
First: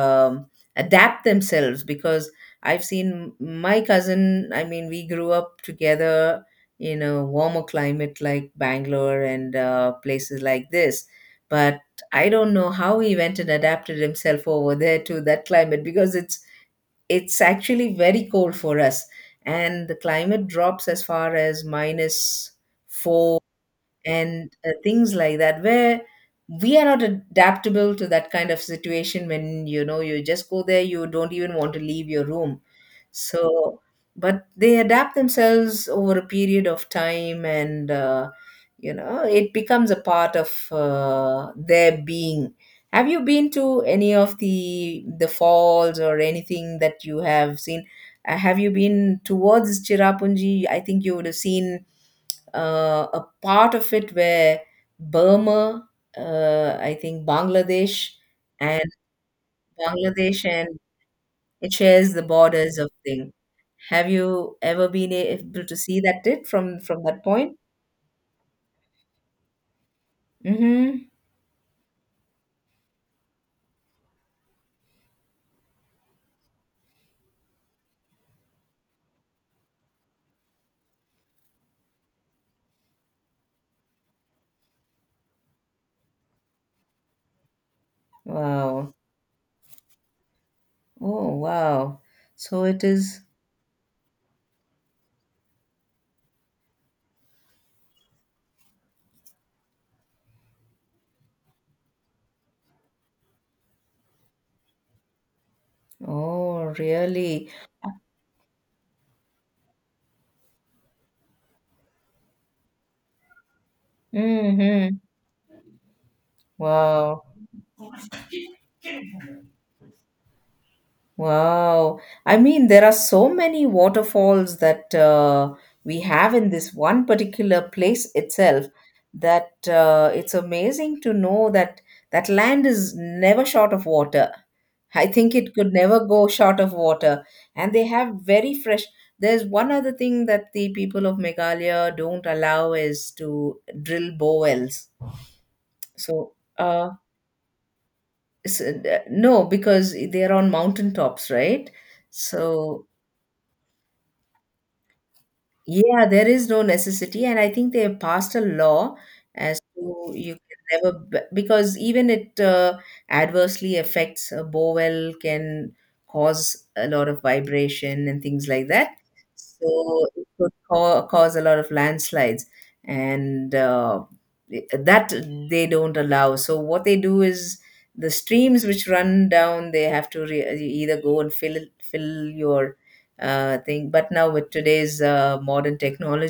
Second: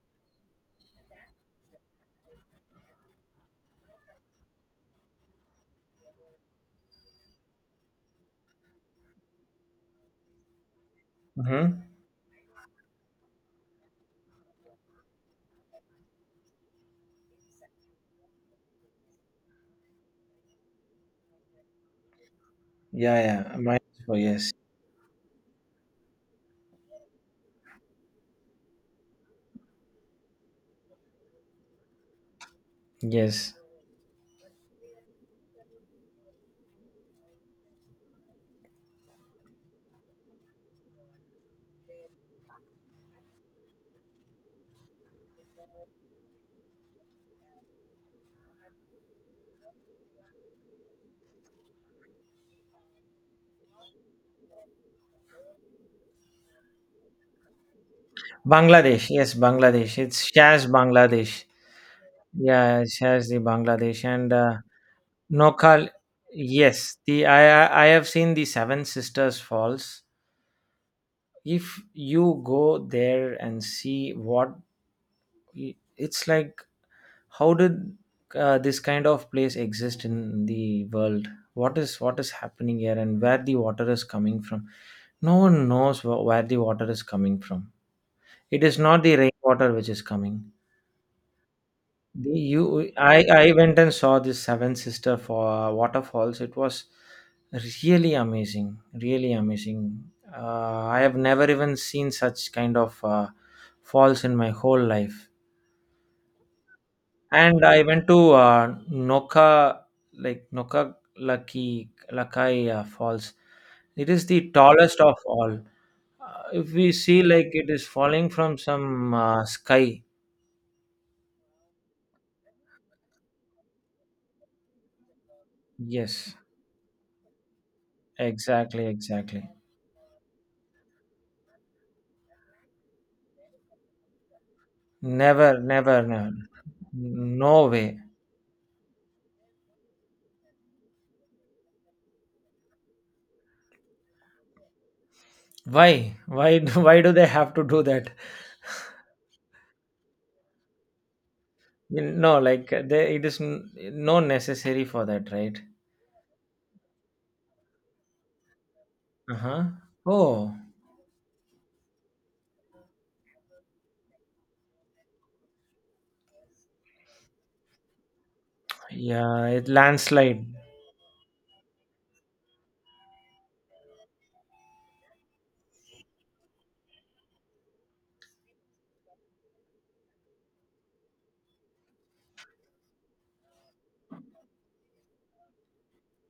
S2: adapt themselves because I've seen my cousin. I mean, we grew up together in a warmer climate like Bangalore and places like this. But
S1: Mm-hmm.
S2: I don't know how he went and adapted himself over there to that climate because it's actually very cold for us, and the climate drops as far as minus
S1: Yeah,
S2: four
S1: yeah, mine is for,
S2: and
S1: yes,
S2: things like that, where we are not adaptable to that kind of situation. When, you know, you just go there, you don't even want to leave your room.
S1: yes.
S2: So, but they adapt themselves over a period of time, and you know, it becomes a part of their being. Have you been to any of the falls or anything that you have seen? Have you been towards Chirapunji? I think you would have seen a part of it where Burma, I think Bangladesh, and
S1: Bangladesh, yes, Bangladesh, it's
S2: Bangladesh
S1: shaz
S2: and
S1: Bangladesh.
S2: it shares the borders
S1: Yeah,
S2: of
S1: it has
S2: thing.
S1: the Bangladesh
S2: Have
S1: and
S2: you ever been able to
S1: Nokal.
S2: see that it from
S1: Yes,
S2: from that
S1: the I
S2: point?
S1: I I have seen the Seven Sisters Falls.
S2: Mm-hmm.
S1: If you go there and see what it's like, how did this kind of place exist in the world? What is happening here, and where the water is coming from? No one knows where the water is coming from. It is
S2: Wow.
S1: not the rainwater which is coming.
S2: Oh, wow.
S1: The,
S2: So it
S1: you,
S2: is.
S1: I went and saw this Seven Sister for waterfalls. It was really amazing, really amazing. I have never even seen such kind of falls in my whole life.
S2: Oh, really?
S1: And I went to Noka, like Noka Laki Lakai Falls. It is the
S2: Mm-hmm.
S1: tallest of all. If we see,
S2: Wow.
S1: like it is falling from some sky.
S2: Wow. I mean, there are so many waterfalls that we have
S1: Yes,
S2: in this one particular place itself,
S1: exactly, exactly.
S2: that it's amazing to know that that land is never short of water. I think it
S1: Never,
S2: could
S1: never,
S2: never go
S1: never.
S2: short of water.
S1: No
S2: And they
S1: way.
S2: have very fresh. There's one other thing that the people of Meghalaya don't allow is to drill bowells.
S1: Why?
S2: So,
S1: Why? <laughs> Why do they have to do that?
S2: no, because they're on mountain tops, right?
S1: No, like
S2: So.
S1: they, it is no necessary for that, right?
S2: Yeah, there is no necessity, and I think they have passed a law
S1: Uh
S2: as
S1: huh.
S2: to you
S1: Oh,
S2: can never because even it adversely affects a bowel, can cause a lot of vibration and things like that.
S1: yeah. It
S2: So it
S1: landslide.
S2: could cause a lot of landslides, and that they don't allow. So what they do is the streams which run down, they have to either go and fill your thing. But now with today's modern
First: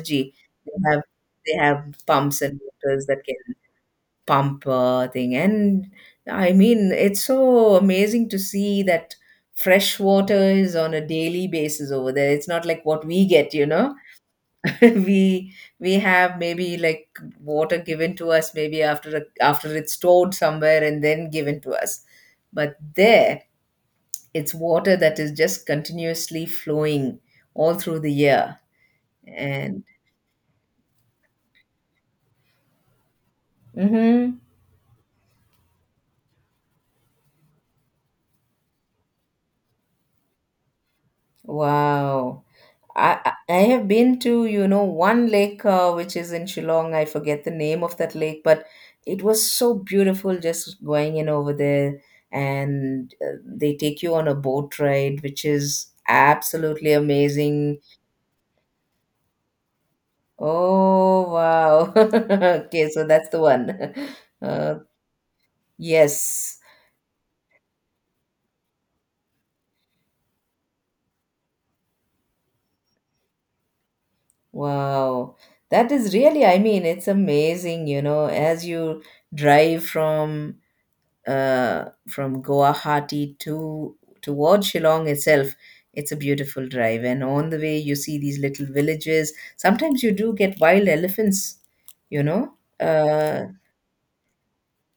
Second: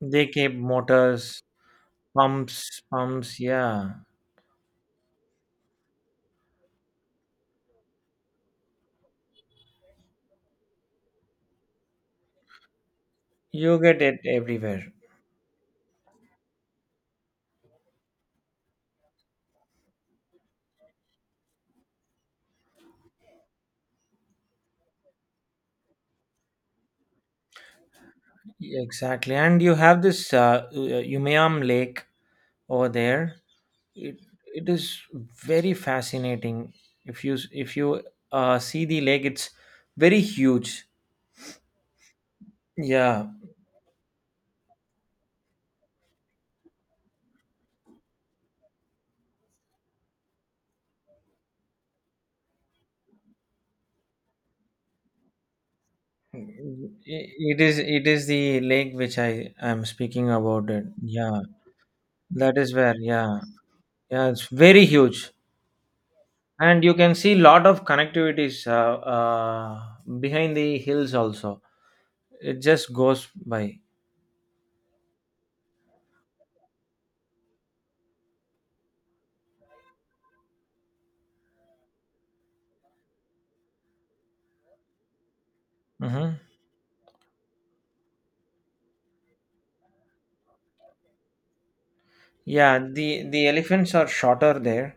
S1: They keep
S2: they have
S1: motors,
S2: they have pumps and
S1: pumps,
S2: motors that
S1: pumps.
S2: can
S1: Yeah,
S2: pump thing. And I mean, it's so amazing to see that fresh water is on a daily basis over there. It's not like what we get, you
S1: you
S2: know.
S1: get it
S2: <laughs>
S1: everywhere.
S2: we we have maybe like water given to us maybe after it's stored somewhere and then given to us. But there, it's water that is just continuously flowing all through the year
S1: Exactly. And you
S2: and
S1: have this Umayam Lake over there. it
S2: mm-hmm.
S1: it is very fascinating. If you see the lake, it's very huge.
S2: Wow. I,
S1: Yeah.
S2: I I have been to one lake which is in Shillong. I forget the name of that lake, but it was so beautiful just going in over there, and they take you on a boat ride which is absolutely
S1: It is,
S2: amazing.
S1: it is the lake which I am speaking about it.
S2: Oh,
S1: Yeah,
S2: wow. <laughs>
S1: that is
S2: Okay,
S1: where.
S2: so that's the
S1: Yeah,
S2: one.
S1: yeah,
S2: <laughs>
S1: it's
S2: uh,
S1: very huge.
S2: yes.
S1: And you can see lot of connectivities, behind the hills also. It just goes by.
S2: Wow, that is really, I mean, it's amazing, as you drive from Guwahati to towards Shillong itself, it's a
S1: Hmm.
S2: beautiful drive. And on the way, you see these little villages. Sometimes you do get wild elephants. You know,
S1: Yeah,
S2: uh,
S1: the elephants are shorter there.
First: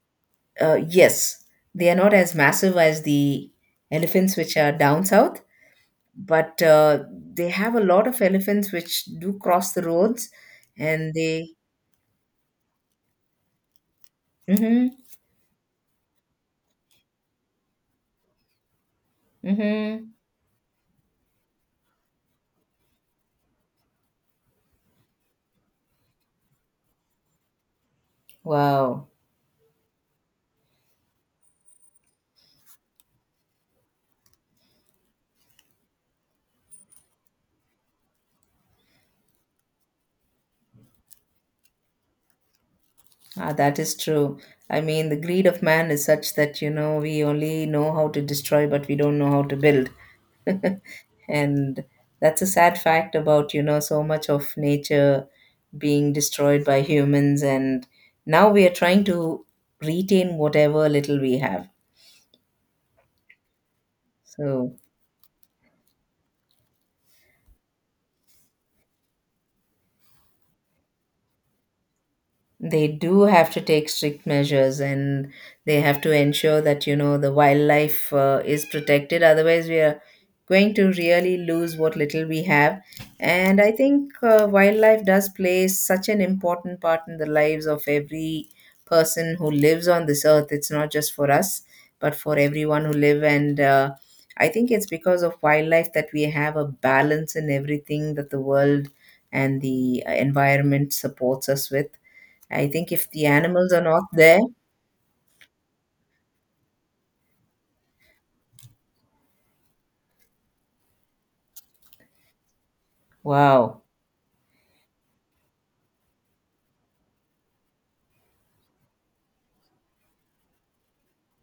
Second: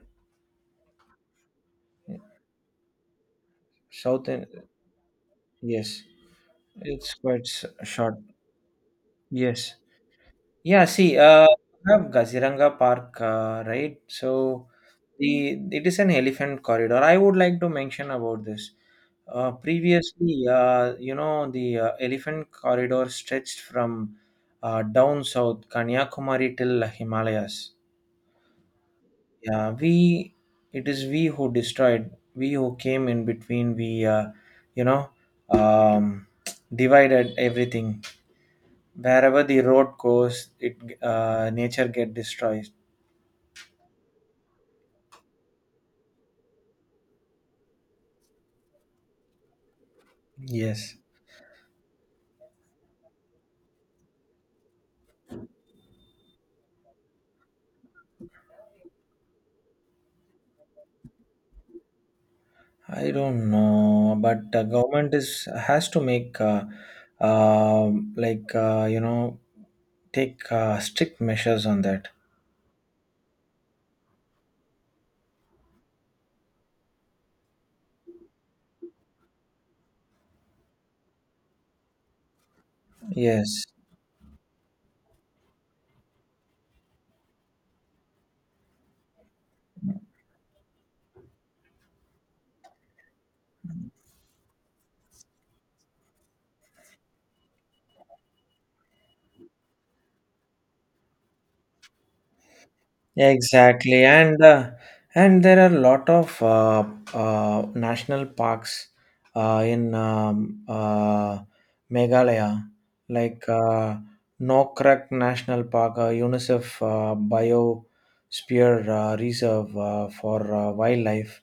S2: yes, they are not as massive as the
S1: South
S2: elephants
S1: in,
S2: which are down south,
S1: yes.
S2: but
S1: It's
S2: they have a lot
S1: short.
S2: of elephants which do cross
S1: Yes.
S2: the roads,
S1: Yeah,
S2: and
S1: see,
S2: they.
S1: we have Kaziranga Park, right? So
S2: Mm-hmm,
S1: the it is an elephant corridor. I would like to mention about this.
S2: mm-hmm.
S1: Previously, you know, the elephant corridor stretched from down south, Kanyakumari till Himalayas.
S2: Wow.
S1: Yeah, we it is we who destroyed, we who came in between, we you know, um, divided everything. Wherever the road goes, it nature get destroyed.
S2: Ah, that is true. I mean, the greed of man is such that we only know how to destroy, but we don't know how to build. <laughs>
S1: Yes,
S2: And that's a sad fact about so much of nature being destroyed by humans. And now we are trying to retain whatever little we have.
S1: I don't know, but
S2: So
S1: government is has to make like, you know, take strict measures on that.
S2: they do have to take strict measures, and they have to ensure that the wildlife is protected. Otherwise, we are going to really lose what little we have. And
S1: Yes.
S2: I think wildlife does play such an important part in the lives of every person who lives on this earth. It's not just for us, but for everyone who live, and I think it's because of wildlife that we have a balance in everything that the world and the environment supports us with. I think if the animals are not
S1: Exactly,
S2: there,
S1: and there are a lot of national parks in Meghalaya, like
S2: wow.
S1: Nokrek National Park, UNICEF Biosphere Reserve for wildlife,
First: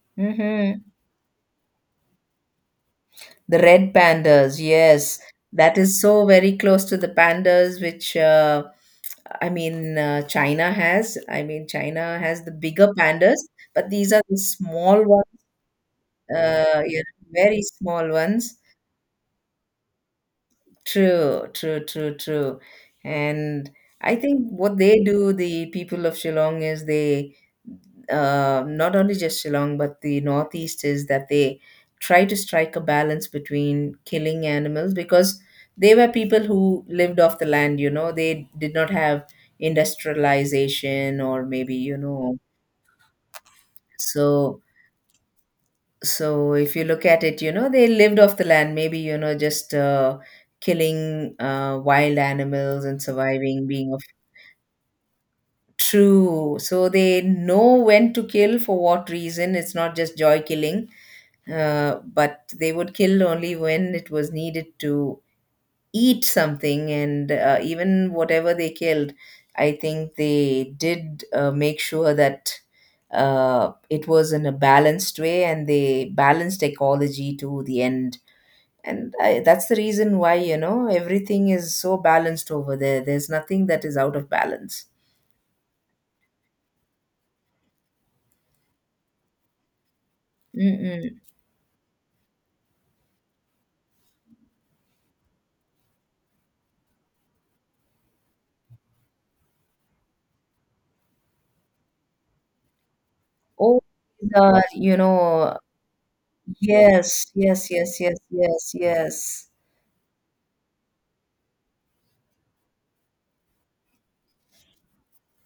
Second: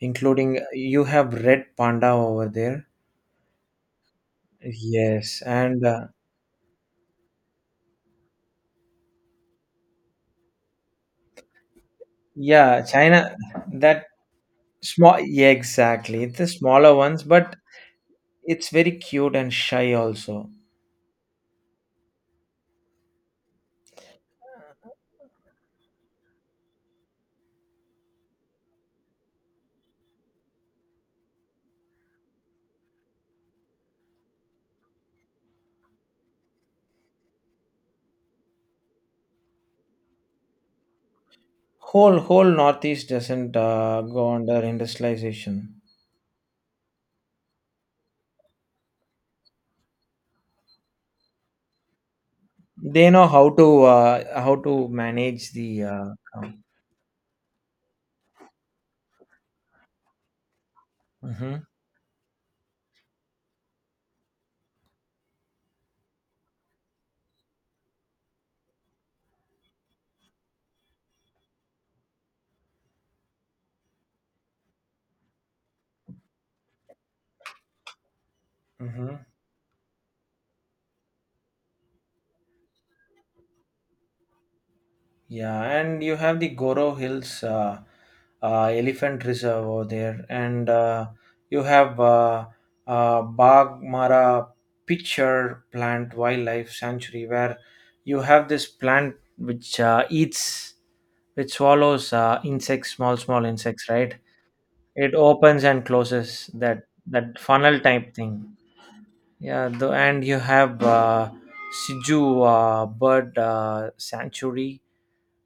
S1: including
S2: Hmm.
S1: you have red panda over there.
S2: The red pandas, yes,
S1: Yes,
S2: that
S1: and
S2: is so very close to the pandas, which I mean, China has. I mean, China has the
S1: yeah,
S2: bigger
S1: China
S2: pandas, but
S1: that
S2: these are the small
S1: small,
S2: ones,
S1: yeah, exactly. It's the
S2: uh,
S1: smaller
S2: yeah,
S1: ones, but
S2: very small ones.
S1: it's very cute and shy also.
S2: True, true, true, true. And I think what they do, the people of Shillong, is they not only just Shillong, but the Northeast, is that they try to strike a balance between killing animals because they were people who lived off the land. They did not have industrialization, or maybe, you
S1: Whole
S2: know,
S1: whole Northeast doesn't go
S2: so
S1: under industrialization.
S2: so if you look at it, they lived off the land, maybe, just killing wild animals and
S1: They know
S2: surviving, being of
S1: how to manage the.
S2: true. So they know when to kill for what reason. It's not just joy killing,
S1: Mm-hmm,
S2: uh, but they would kill only when it was needed to eat something. And even whatever they killed, I think they did make sure that it was in a balanced way, and they balanced ecology to the end. and
S1: mm-hmm.
S2: I, that's the reason why everything is so balanced over there. There's nothing that is out of balance.
S1: Yeah, and you have the Goro Hills Elephant Reserve over there, and
S2: Mm-mm.
S1: you have Bagmara Pitcher Plant Wildlife Sanctuary, where you have this plant which eats, which swallows insects, small small
S2: Oh.
S1: insects, right?
S2: the, you
S1: It
S2: know
S1: opens and closes that
S2: Yes,
S1: that
S2: yes,
S1: funnel
S2: yes,
S1: type
S2: yes,
S1: thing.
S2: yes, yes.
S1: Yeah, the, and you have Siju bird sanctuary.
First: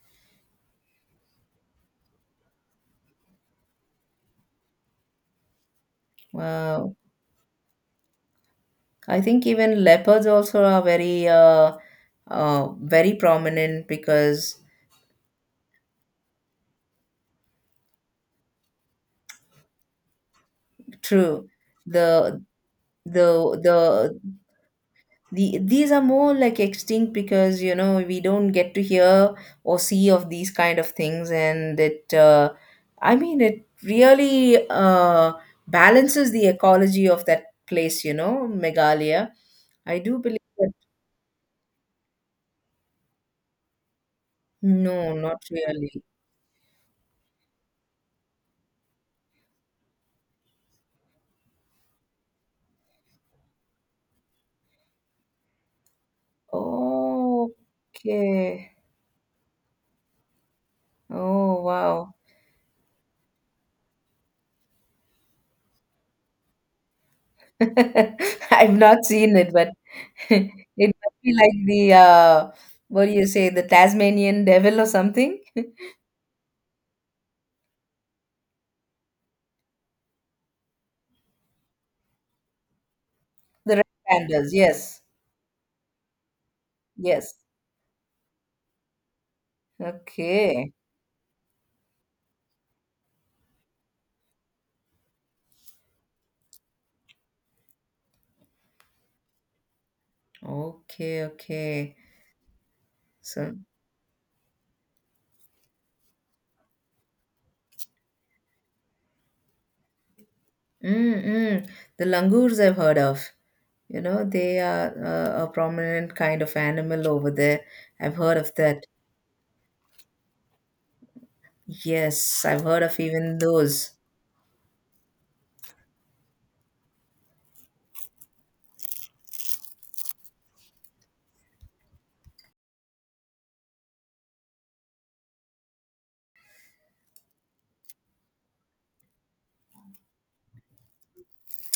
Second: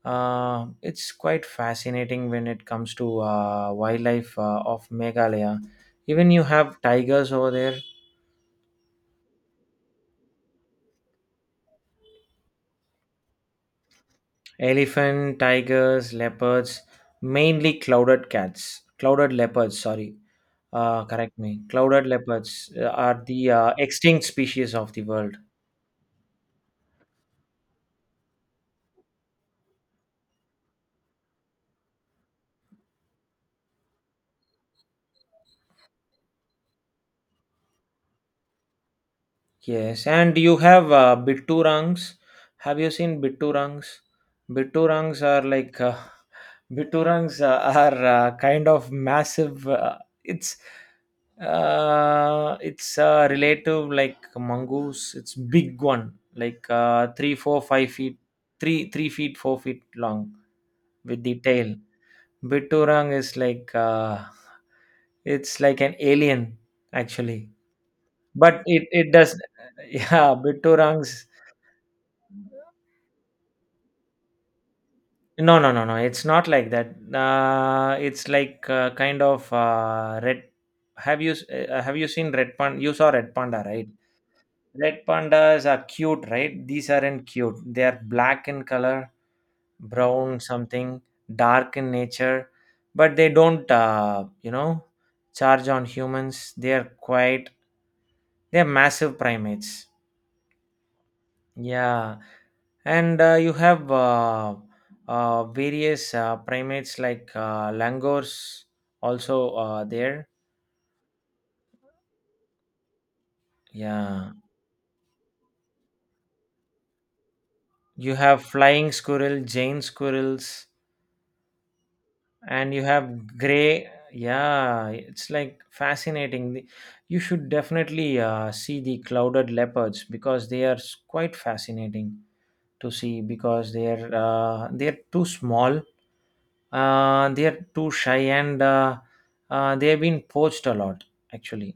S1: It's quite fascinating when it comes to wildlife of Meghalaya. Even you have
S2: Wow,
S1: tigers over there,
S2: I think even leopards also are very very prominent because
S1: elephant, tigers, leopards, mainly clouded cats, clouded leopards. Sorry, correct
S2: true.
S1: me. Clouded
S2: the
S1: leopards are the
S2: the the
S1: extinct species of the world.
S2: These are more like extinct because we don't get to hear or see of these kind of things, and it I mean, it really balances the ecology of that place, Megalia. I
S1: Yes,
S2: do
S1: and
S2: believe
S1: you
S2: that.
S1: have bitturangs. Have you seen bitturangs?
S2: No,
S1: Bitturangs
S2: not
S1: are like
S2: really.
S1: <laughs> bitturangs are kind of massive. It's relative like mongoose. It's big one, like three,
S2: Oh,
S1: four, 5 feet,
S2: okay.
S1: three, 3 feet, 4 feet long, with the
S2: Oh,
S1: tail.
S2: wow.
S1: BitTorrent is like it's like an alien actually,
S2: <laughs>
S1: but
S2: I've
S1: it
S2: not
S1: it
S2: seen
S1: does
S2: it, but
S1: <laughs>
S2: <laughs>
S1: yeah
S2: it must
S1: BitTorrents.
S2: be like the what do you say, the Tasmanian devil or something.
S1: No, no, no, no. It's not like that. It's like kind of red. Have you have you seen Red Panda? You saw Red Panda,
S2: The
S1: right?
S2: red pandas, yes.
S1: Red pandas are cute, right? These aren't
S2: Yes.
S1: cute. They are black in color, brown
S2: Okay.
S1: something, dark in nature, but they don't, you know, charge on humans. They are quite. They are massive primates.
S2: Okay, okay.
S1: Yeah, and you
S2: So,
S1: have various primates like langurs also there.
S2: mm, mm. The langurs, I've heard of.
S1: Yeah,
S2: They are a prominent kind of animal over there. I've
S1: you
S2: heard
S1: have
S2: of that.
S1: flying squirrel, Jane squirrels.
S2: Yes, I've
S1: And
S2: heard
S1: you
S2: of
S1: have
S2: even
S1: gray,
S2: those.
S1: yeah, it's like fascinating. The- you should definitely see the clouded leopards because they are quite fascinating to see because they are too small, they are too shy, and they have been poached a lot actually.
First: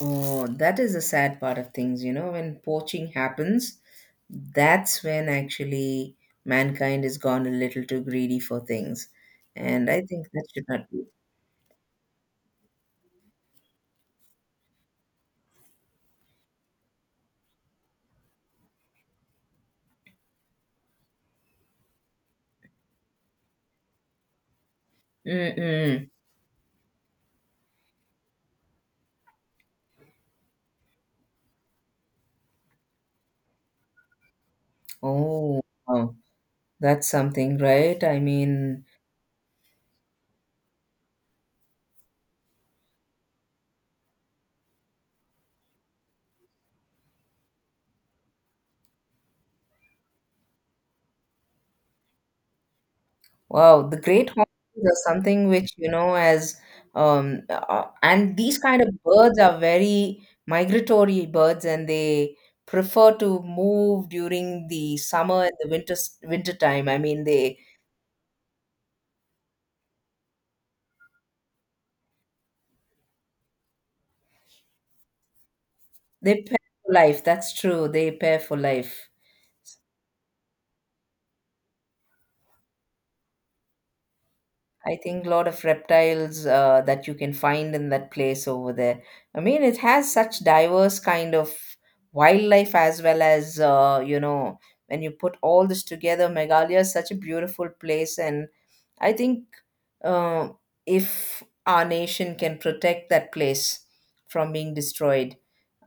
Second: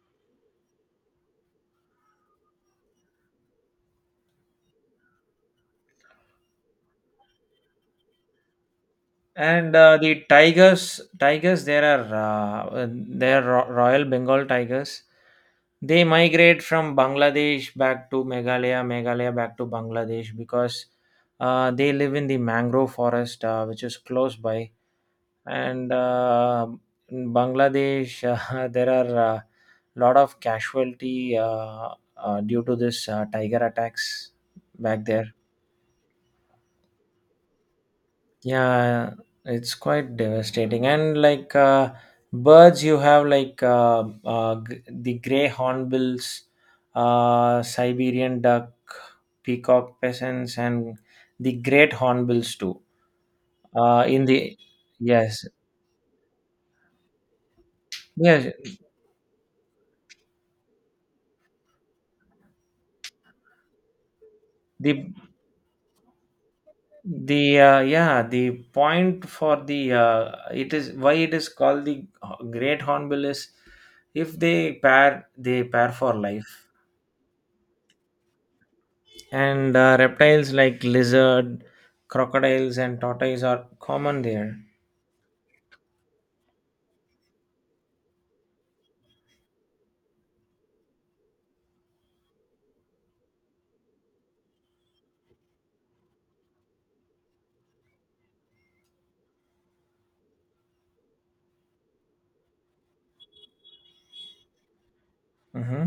S2: Oh, that is the sad part of things, when poaching happens, that's when actually mankind has gone a little too greedy for things.
S1: And
S2: And I
S1: the
S2: think that should not
S1: tigers,
S2: be.
S1: tigers, there are Royal Bengal tigers. They migrate from Bangladesh back to Meghalaya, Meghalaya back to Bangladesh because they live in the mangrove forest, which is close by. And
S2: Mm-mm.
S1: in Bangladesh, <laughs> there are a lot of casualty due to this tiger attacks back there.
S2: Oh, wow. That's something, right? I mean,
S1: Yeah, it's quite devastating. And like birds, you have like the gray hornbills, Siberian duck, peacock peasants, and the great hornbills too.
S2: wow, the
S1: In
S2: great
S1: the
S2: honkings are
S1: yes,
S2: something which, you know, as and
S1: yes,
S2: these kind of birds are very migratory birds, and they prefer to move during the
S1: the
S2: summer and the winter time. I mean, they
S1: the yeah, the point for the it is why it is called the great hornbill is if they pair, they pair for
S2: they pair
S1: life.
S2: for life. That's true. They pair for life.
S1: And reptiles like lizard, crocodiles, and tortoise are common there.
S2: I think a lot of reptiles that you can find in that place over there. I mean, it has such diverse kind of wildlife as well as when you put all this together, Meghalaya is such a beautiful place, and I think uh, if our nation can protect that place from being destroyed,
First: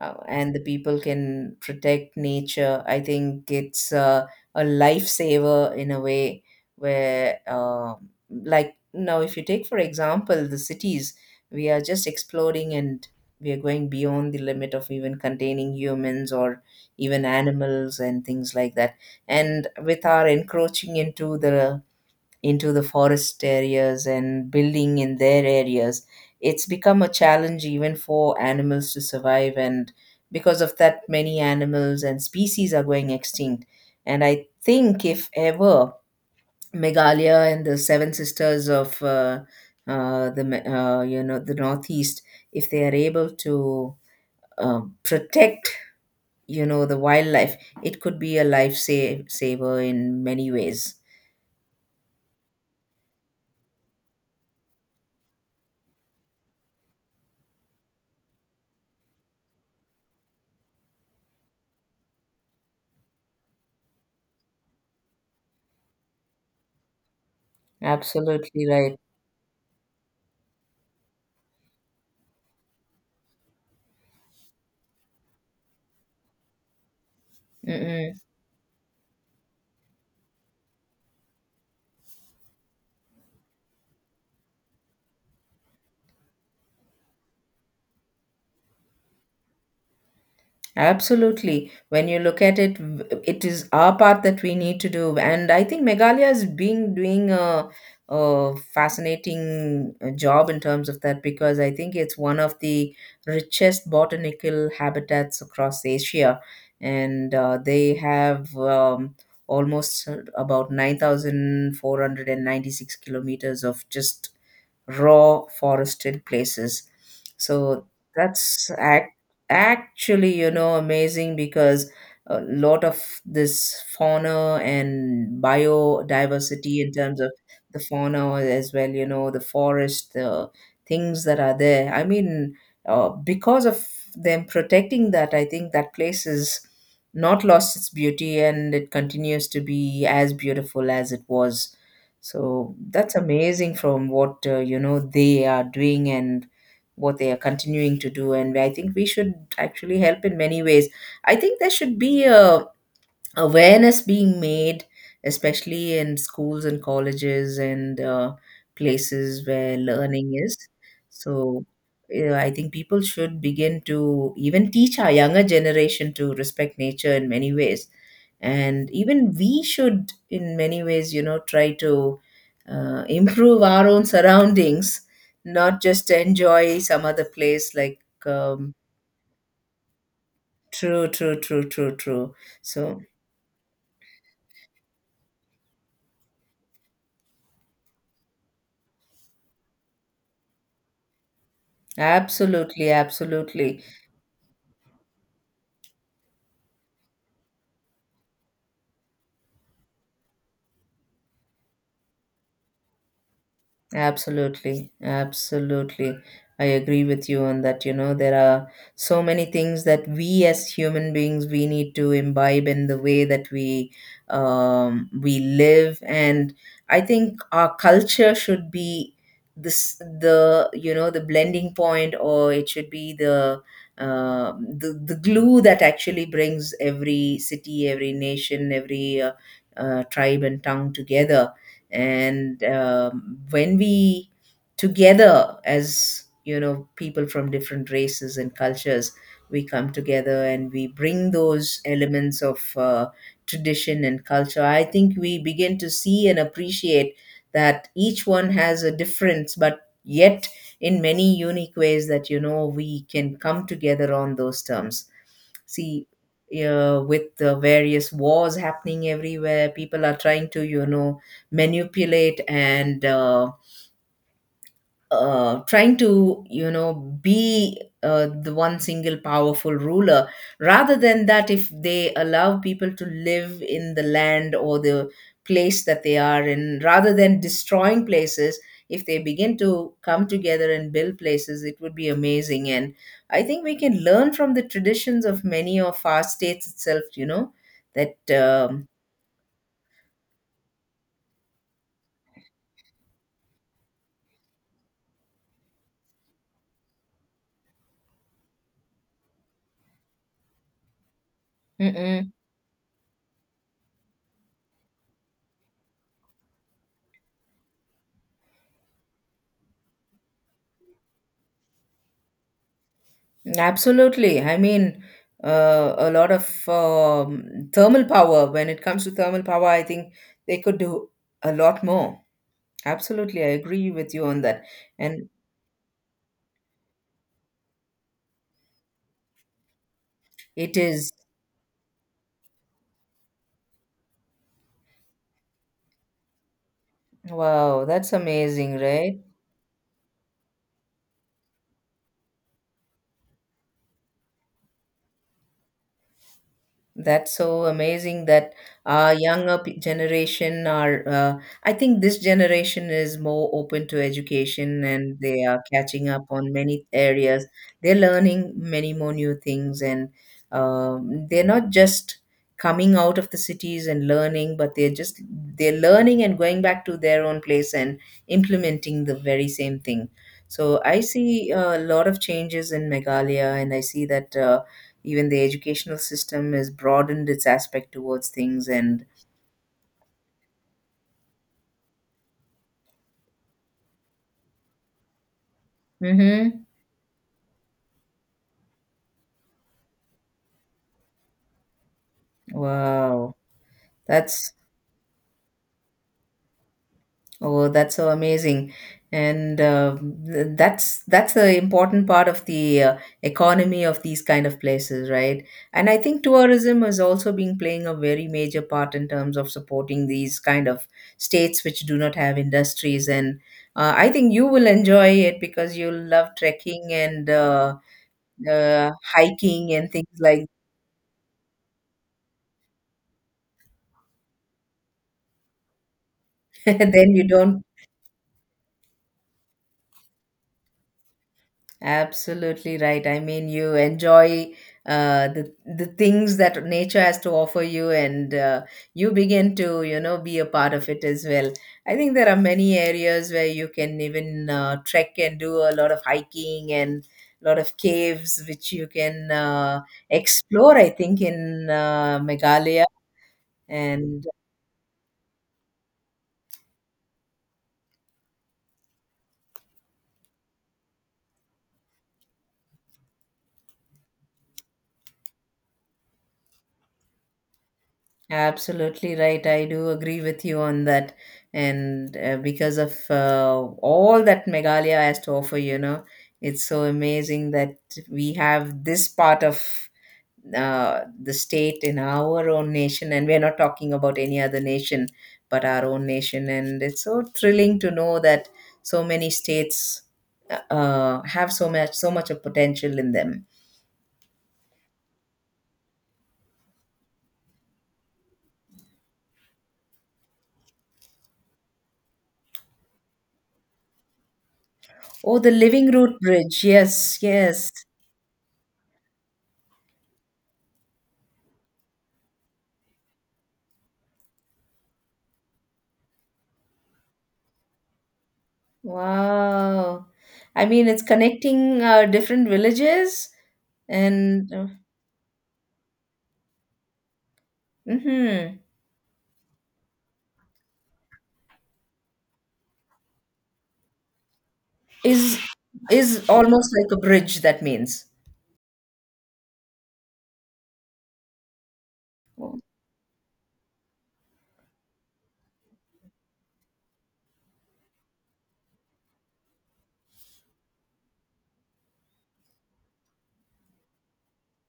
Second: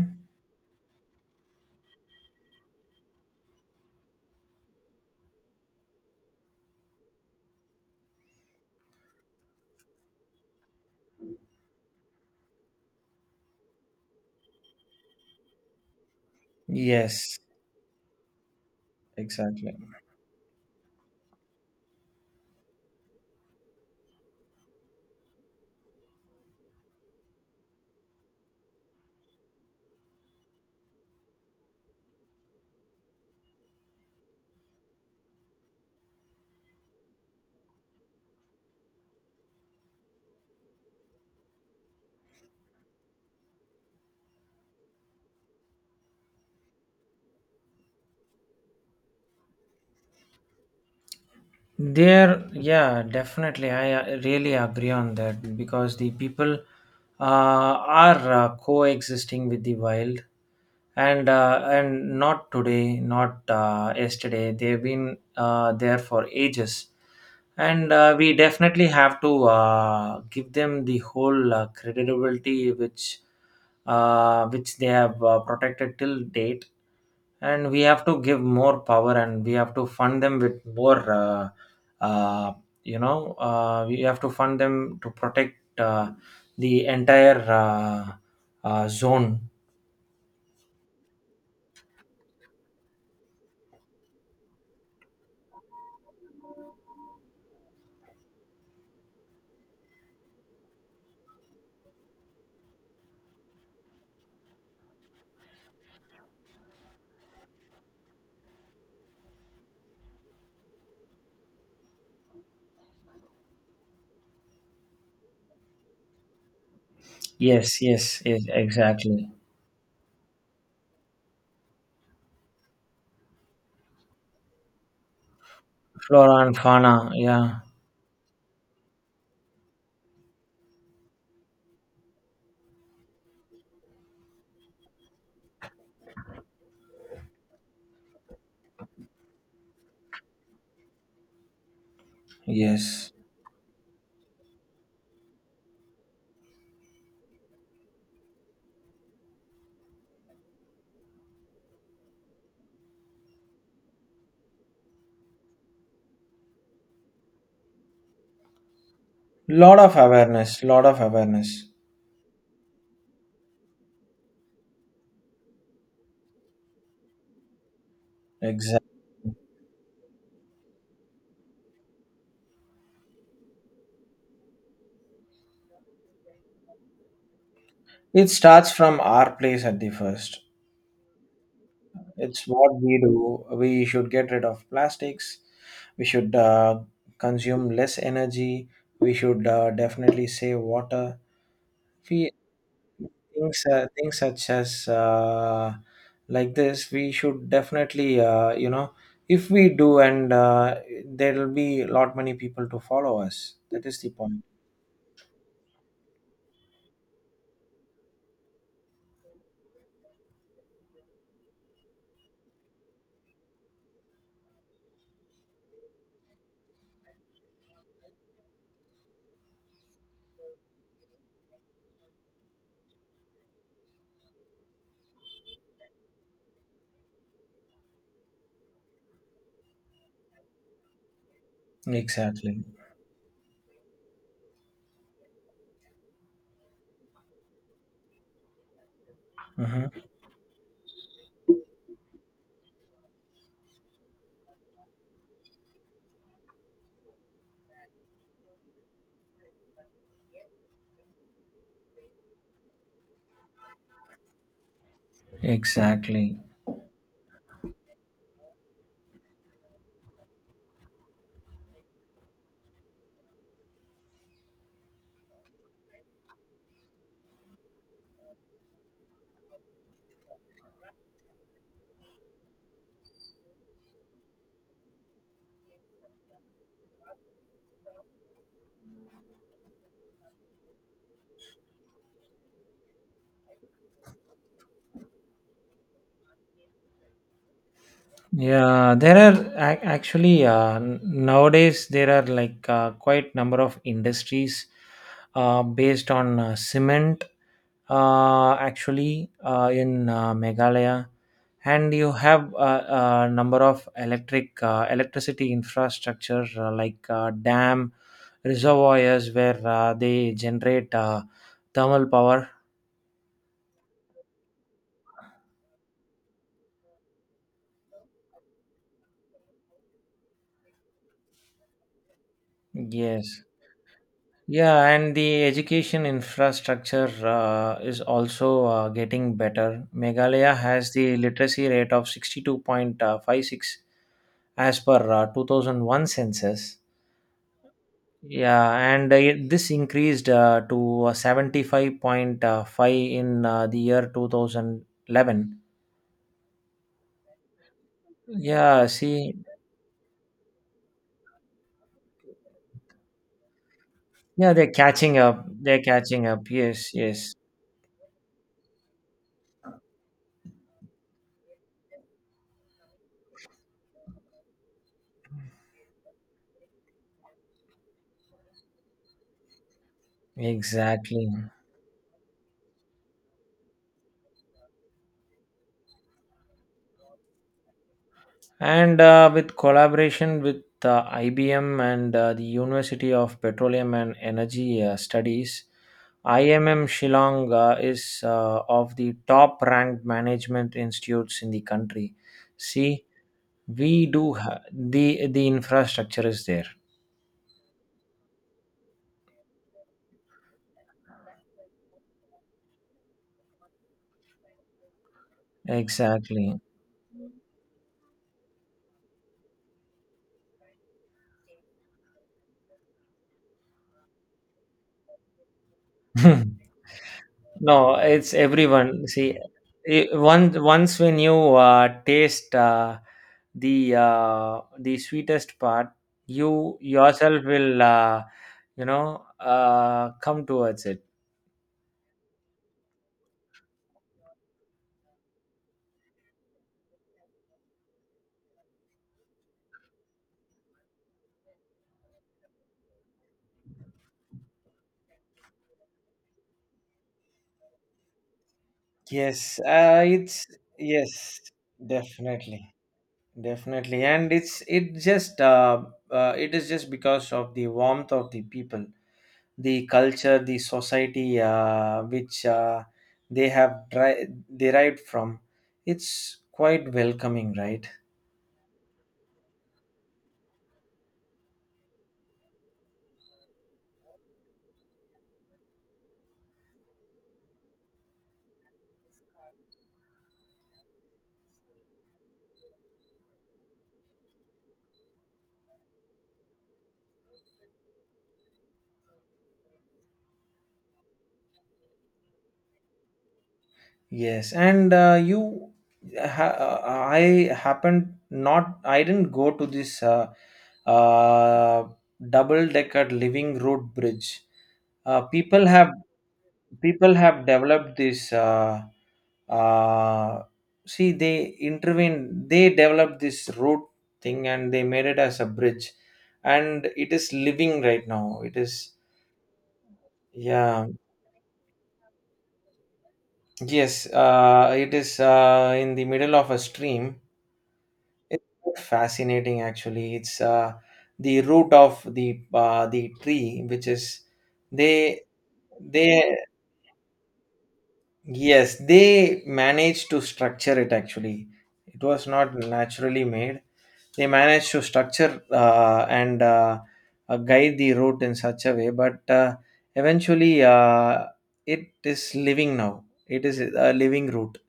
S2: and the people can protect nature, I think it's a lifesaver in a way, where, like, now if you take, for example, the cities, we are just exploding, and we are going beyond the limit of even containing humans or even
S1: Yes,
S2: animals and things like that. And
S1: exactly.
S2: with our encroaching into the forest areas and building in their areas, it's become a challenge even for animals to survive, and because of that many animals and species are going extinct. And I think if ever Meghalaya and the seven sisters of the Me- you know the Northeast, if they are able to protect the wildlife, it could be a life saver in many ways.
S1: There, yeah, definitely. I really agree on that because the people uh, are coexisting with the wild, and not today, not yesterday. They've been there for ages, and we
S2: Absolutely
S1: definitely
S2: right.
S1: have to give them the whole credibility which they have protected till date, and we have
S2: Mm-mm.
S1: to give more power, and we have to fund them with more uh, you know, we have to fund them to protect the entire zone.
S2: Absolutely. When you look at it, it is our part that we need to do. And I think Meghalaya is being doing a fascinating job in terms of that, because I think it's one of the richest botanical habitats across Asia. And they have almost about 9,496 kilometers of just raw forested places.
S1: Yes,
S2: So
S1: yes, yes,
S2: that's act-
S1: exactly.
S2: actually, amazing because a lot of this fauna and
S1: Flora and
S2: biodiversity in
S1: fauna,
S2: terms of
S1: yeah.
S2: the fauna as well, the forest, the things that are there. I mean, because of them protecting that, I think that place is not lost its beauty, and it continues to be as beautiful as it was. So
S1: Yes,
S2: that's amazing from what they are doing and what they are continuing to do, and I think we should actually help in many ways. I think there should be a awareness being made, especially in schools and colleges and places where
S1: lot of
S2: learning is.
S1: awareness, lot of
S2: So,
S1: awareness.
S2: yeah, I think people should begin to even teach our younger generation to respect nature in many ways. And even
S1: Exactly.
S2: we should, in many ways, try to improve our own surroundings, not just enjoy some other place like.
S1: it starts
S2: Um,
S1: from our place at the first
S2: true, true, true, true, true.
S1: it's what
S2: So,
S1: we do we should get rid of plastics we should consume less energy we should definitely save water we
S2: absolutely,
S1: things,
S2: absolutely,
S1: things such as like this we should definitely you know if we do and there will be a lot many people to follow us that is the point
S2: absolutely, absolutely. I agree with you on that. There are so many things that we as human beings we need to imbibe in the way that we live, and I think our culture should be this the you know the blending point, or it should be the glue that actually brings every city, every nation, every tribe and tongue together. and
S1: exactly
S2: um, when we together as people from different races and cultures, we come
S1: Mhm.
S2: together and we bring those elements of tradition and culture. I think we begin to see and appreciate that each one has a difference, but yet in many unique ways that we can come together on those terms. See,
S1: Exactly.
S2: with the various wars happening everywhere, people are trying to manipulate, and trying to be the one single powerful ruler. Rather than that, if they allow people to live in the land or the place that they are in rather than destroying places, if they begin to come together and build places, it would be amazing. And I think we can learn from the traditions of many of our states itself. That
S1: Yeah, there are actually nowadays, there are like quite number of industries based on cement. Actually, in Meghalaya, and you
S2: Mm-mm.
S1: have a number of electric electricity infrastructure like dam, reservoirs where they generate thermal power.
S2: Absolutely. I mean, a lot of thermal power. When it comes to thermal power, I think they could do a lot more.
S1: Yes.
S2: Absolutely. I agree with you on that.
S1: Yeah, and
S2: And
S1: the education infrastructure is also getting better. Meghalaya
S2: it
S1: has
S2: is,
S1: the literacy rate of 62.56 as per 2001 census.
S2: wow, that's
S1: Yeah,
S2: amazing,
S1: and
S2: right?
S1: this increased to 75.5 in the year 2011.
S2: That's so amazing that
S1: Yeah,
S2: uh,
S1: see,
S2: younger p- generation are. I think this generation is more open to
S1: yeah, they're
S2: education, and
S1: catching
S2: they
S1: up.
S2: are
S1: They're
S2: catching up
S1: catching up.
S2: on many
S1: Yes, yes,
S2: areas. They're learning many more new things, and they're not just coming out of the cities and learning, but they're learning and going back to their own place and implementing the very same thing. So I
S1: exactly.
S2: see a lot of changes in Meghalaya, and I see that. Even the educational system has broadened its aspect towards things
S1: And
S2: and
S1: with collaboration with IBM and the University of Petroleum and Energy Studies,
S2: mm-hmm.
S1: IMM Shillong is of the top ranked management institutes in the country. See,
S2: Wow.
S1: we do
S2: That's
S1: the infrastructure is there.
S2: oh that's so amazing. And that's the important part of the economy of these kind of places, right? And I think
S1: Exactly.
S2: tourism has also been playing a very major part in terms of supporting these kind of states which do not have industries. And I think you will enjoy it because you will love
S1: <laughs>
S2: trekking and
S1: No, it's
S2: uh,
S1: everyone. See,
S2: hiking and things
S1: it,
S2: like
S1: once once when you taste the sweetest part,
S2: <laughs>
S1: you
S2: then you
S1: yourself
S2: don't
S1: will you know, come towards it.
S2: absolutely right. I mean, you enjoy uh, the the things that nature has to offer you, and you begin to be a part of it as well. I think there are many areas where you can even trek and do a lot of hiking, and a lot of caves which you can
S1: Yes, it's
S2: explore, I
S1: yes,
S2: think, in
S1: definitely,
S2: Meghalaya.
S1: definitely,
S2: And
S1: and it's it just it is just because of the warmth of the people. The culture, the society, which they have derived from. It's quite welcoming, right?
S2: absolutely right. I do agree with you on that. And because of all that Meghalaya has to offer, it's so amazing that we have this part of the state in our own nation. And we're not talking about any other nation, but our own nation. And it's so thrilling to know that so many states have so much, so much of potential in them.
S1: Yes, and you, I happened not, I didn't go to this uh, double-decker living road bridge.
S2: Oh, the
S1: People
S2: Living
S1: have
S2: Root Bridge.
S1: people
S2: Yes,
S1: have
S2: yes.
S1: developed this uh, see they intervene, they developed this road thing and they made it as a bridge, and it is living right now, it is.
S2: Wow. I mean,
S1: Yeah.
S2: it's connecting different villages
S1: Yes,
S2: and
S1: it is in the middle of a stream. It's
S2: mhm.
S1: quite fascinating actually, it's the root of the tree which is they
S2: is is
S1: they.
S2: almost like a bridge, that means.
S1: Yes, they managed to structure it actually. It was not
S2: Oh,
S1: naturally made. They managed to structure and guide the route in such a way, but eventually it is living now. It is a living route.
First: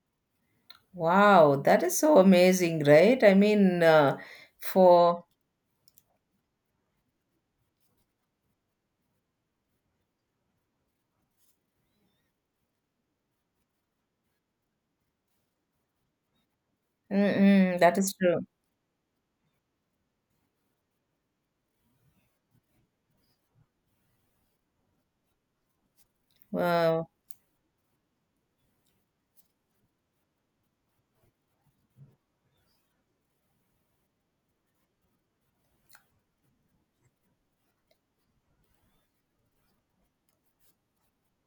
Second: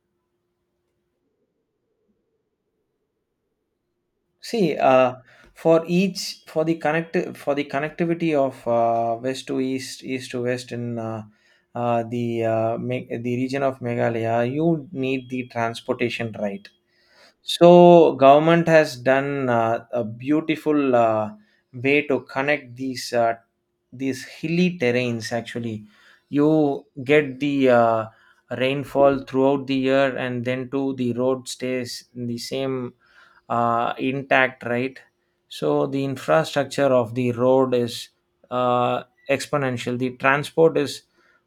S2: wow, that is so amazing, right? I mean,
S1: See,
S2: for
S1: for each for the connect for the connectivity of west to east, east to west in the the region of Meghalaya, you need the transportation, right?
S2: mm-mm, that
S1: So
S2: is true.
S1: government has done a beautiful way to connect these hilly terrains. Actually, you
S2: Wow.
S1: get the rainfall throughout the year, and then too the road stays in the same intact, right? So the infrastructure of the road is uh, exponential. The transport is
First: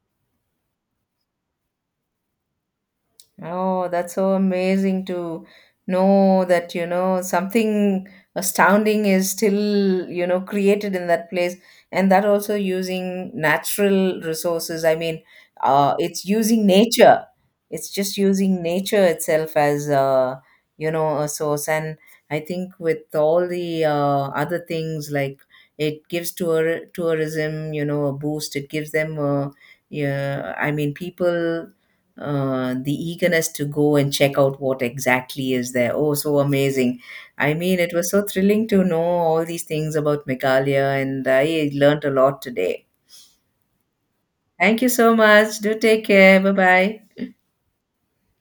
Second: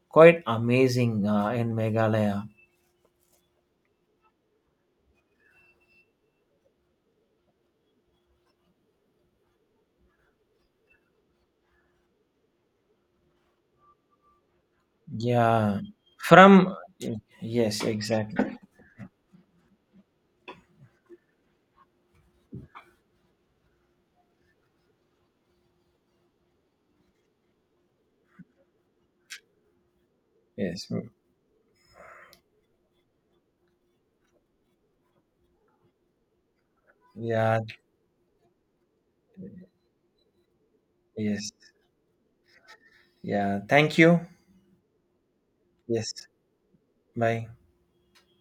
S1: quite amazing in Meghalaya.
S2: Oh, that's so amazing to know that, something astounding is still, created in that place. And that also using natural resources. I mean,
S1: Yeah.
S2: it's using
S1: From
S2: nature.
S1: yes,
S2: It's just
S1: exactly.
S2: using nature itself as, a source. And I think with all the other things, like it gives tourism, a boost. It gives them, a yeah, I
S1: Yes.
S2: mean, people the eagerness to go and check out what exactly is there. Oh, so amazing. I
S1: Yeah.
S2: mean, it was so thrilling to know all these things about Meghalaya, and
S1: Yes.
S2: I learned a lot today.
S1: Yeah. Thank you.
S2: Thank you so much. Do take
S1: Yes.
S2: care. Bye bye.
S1: Bye.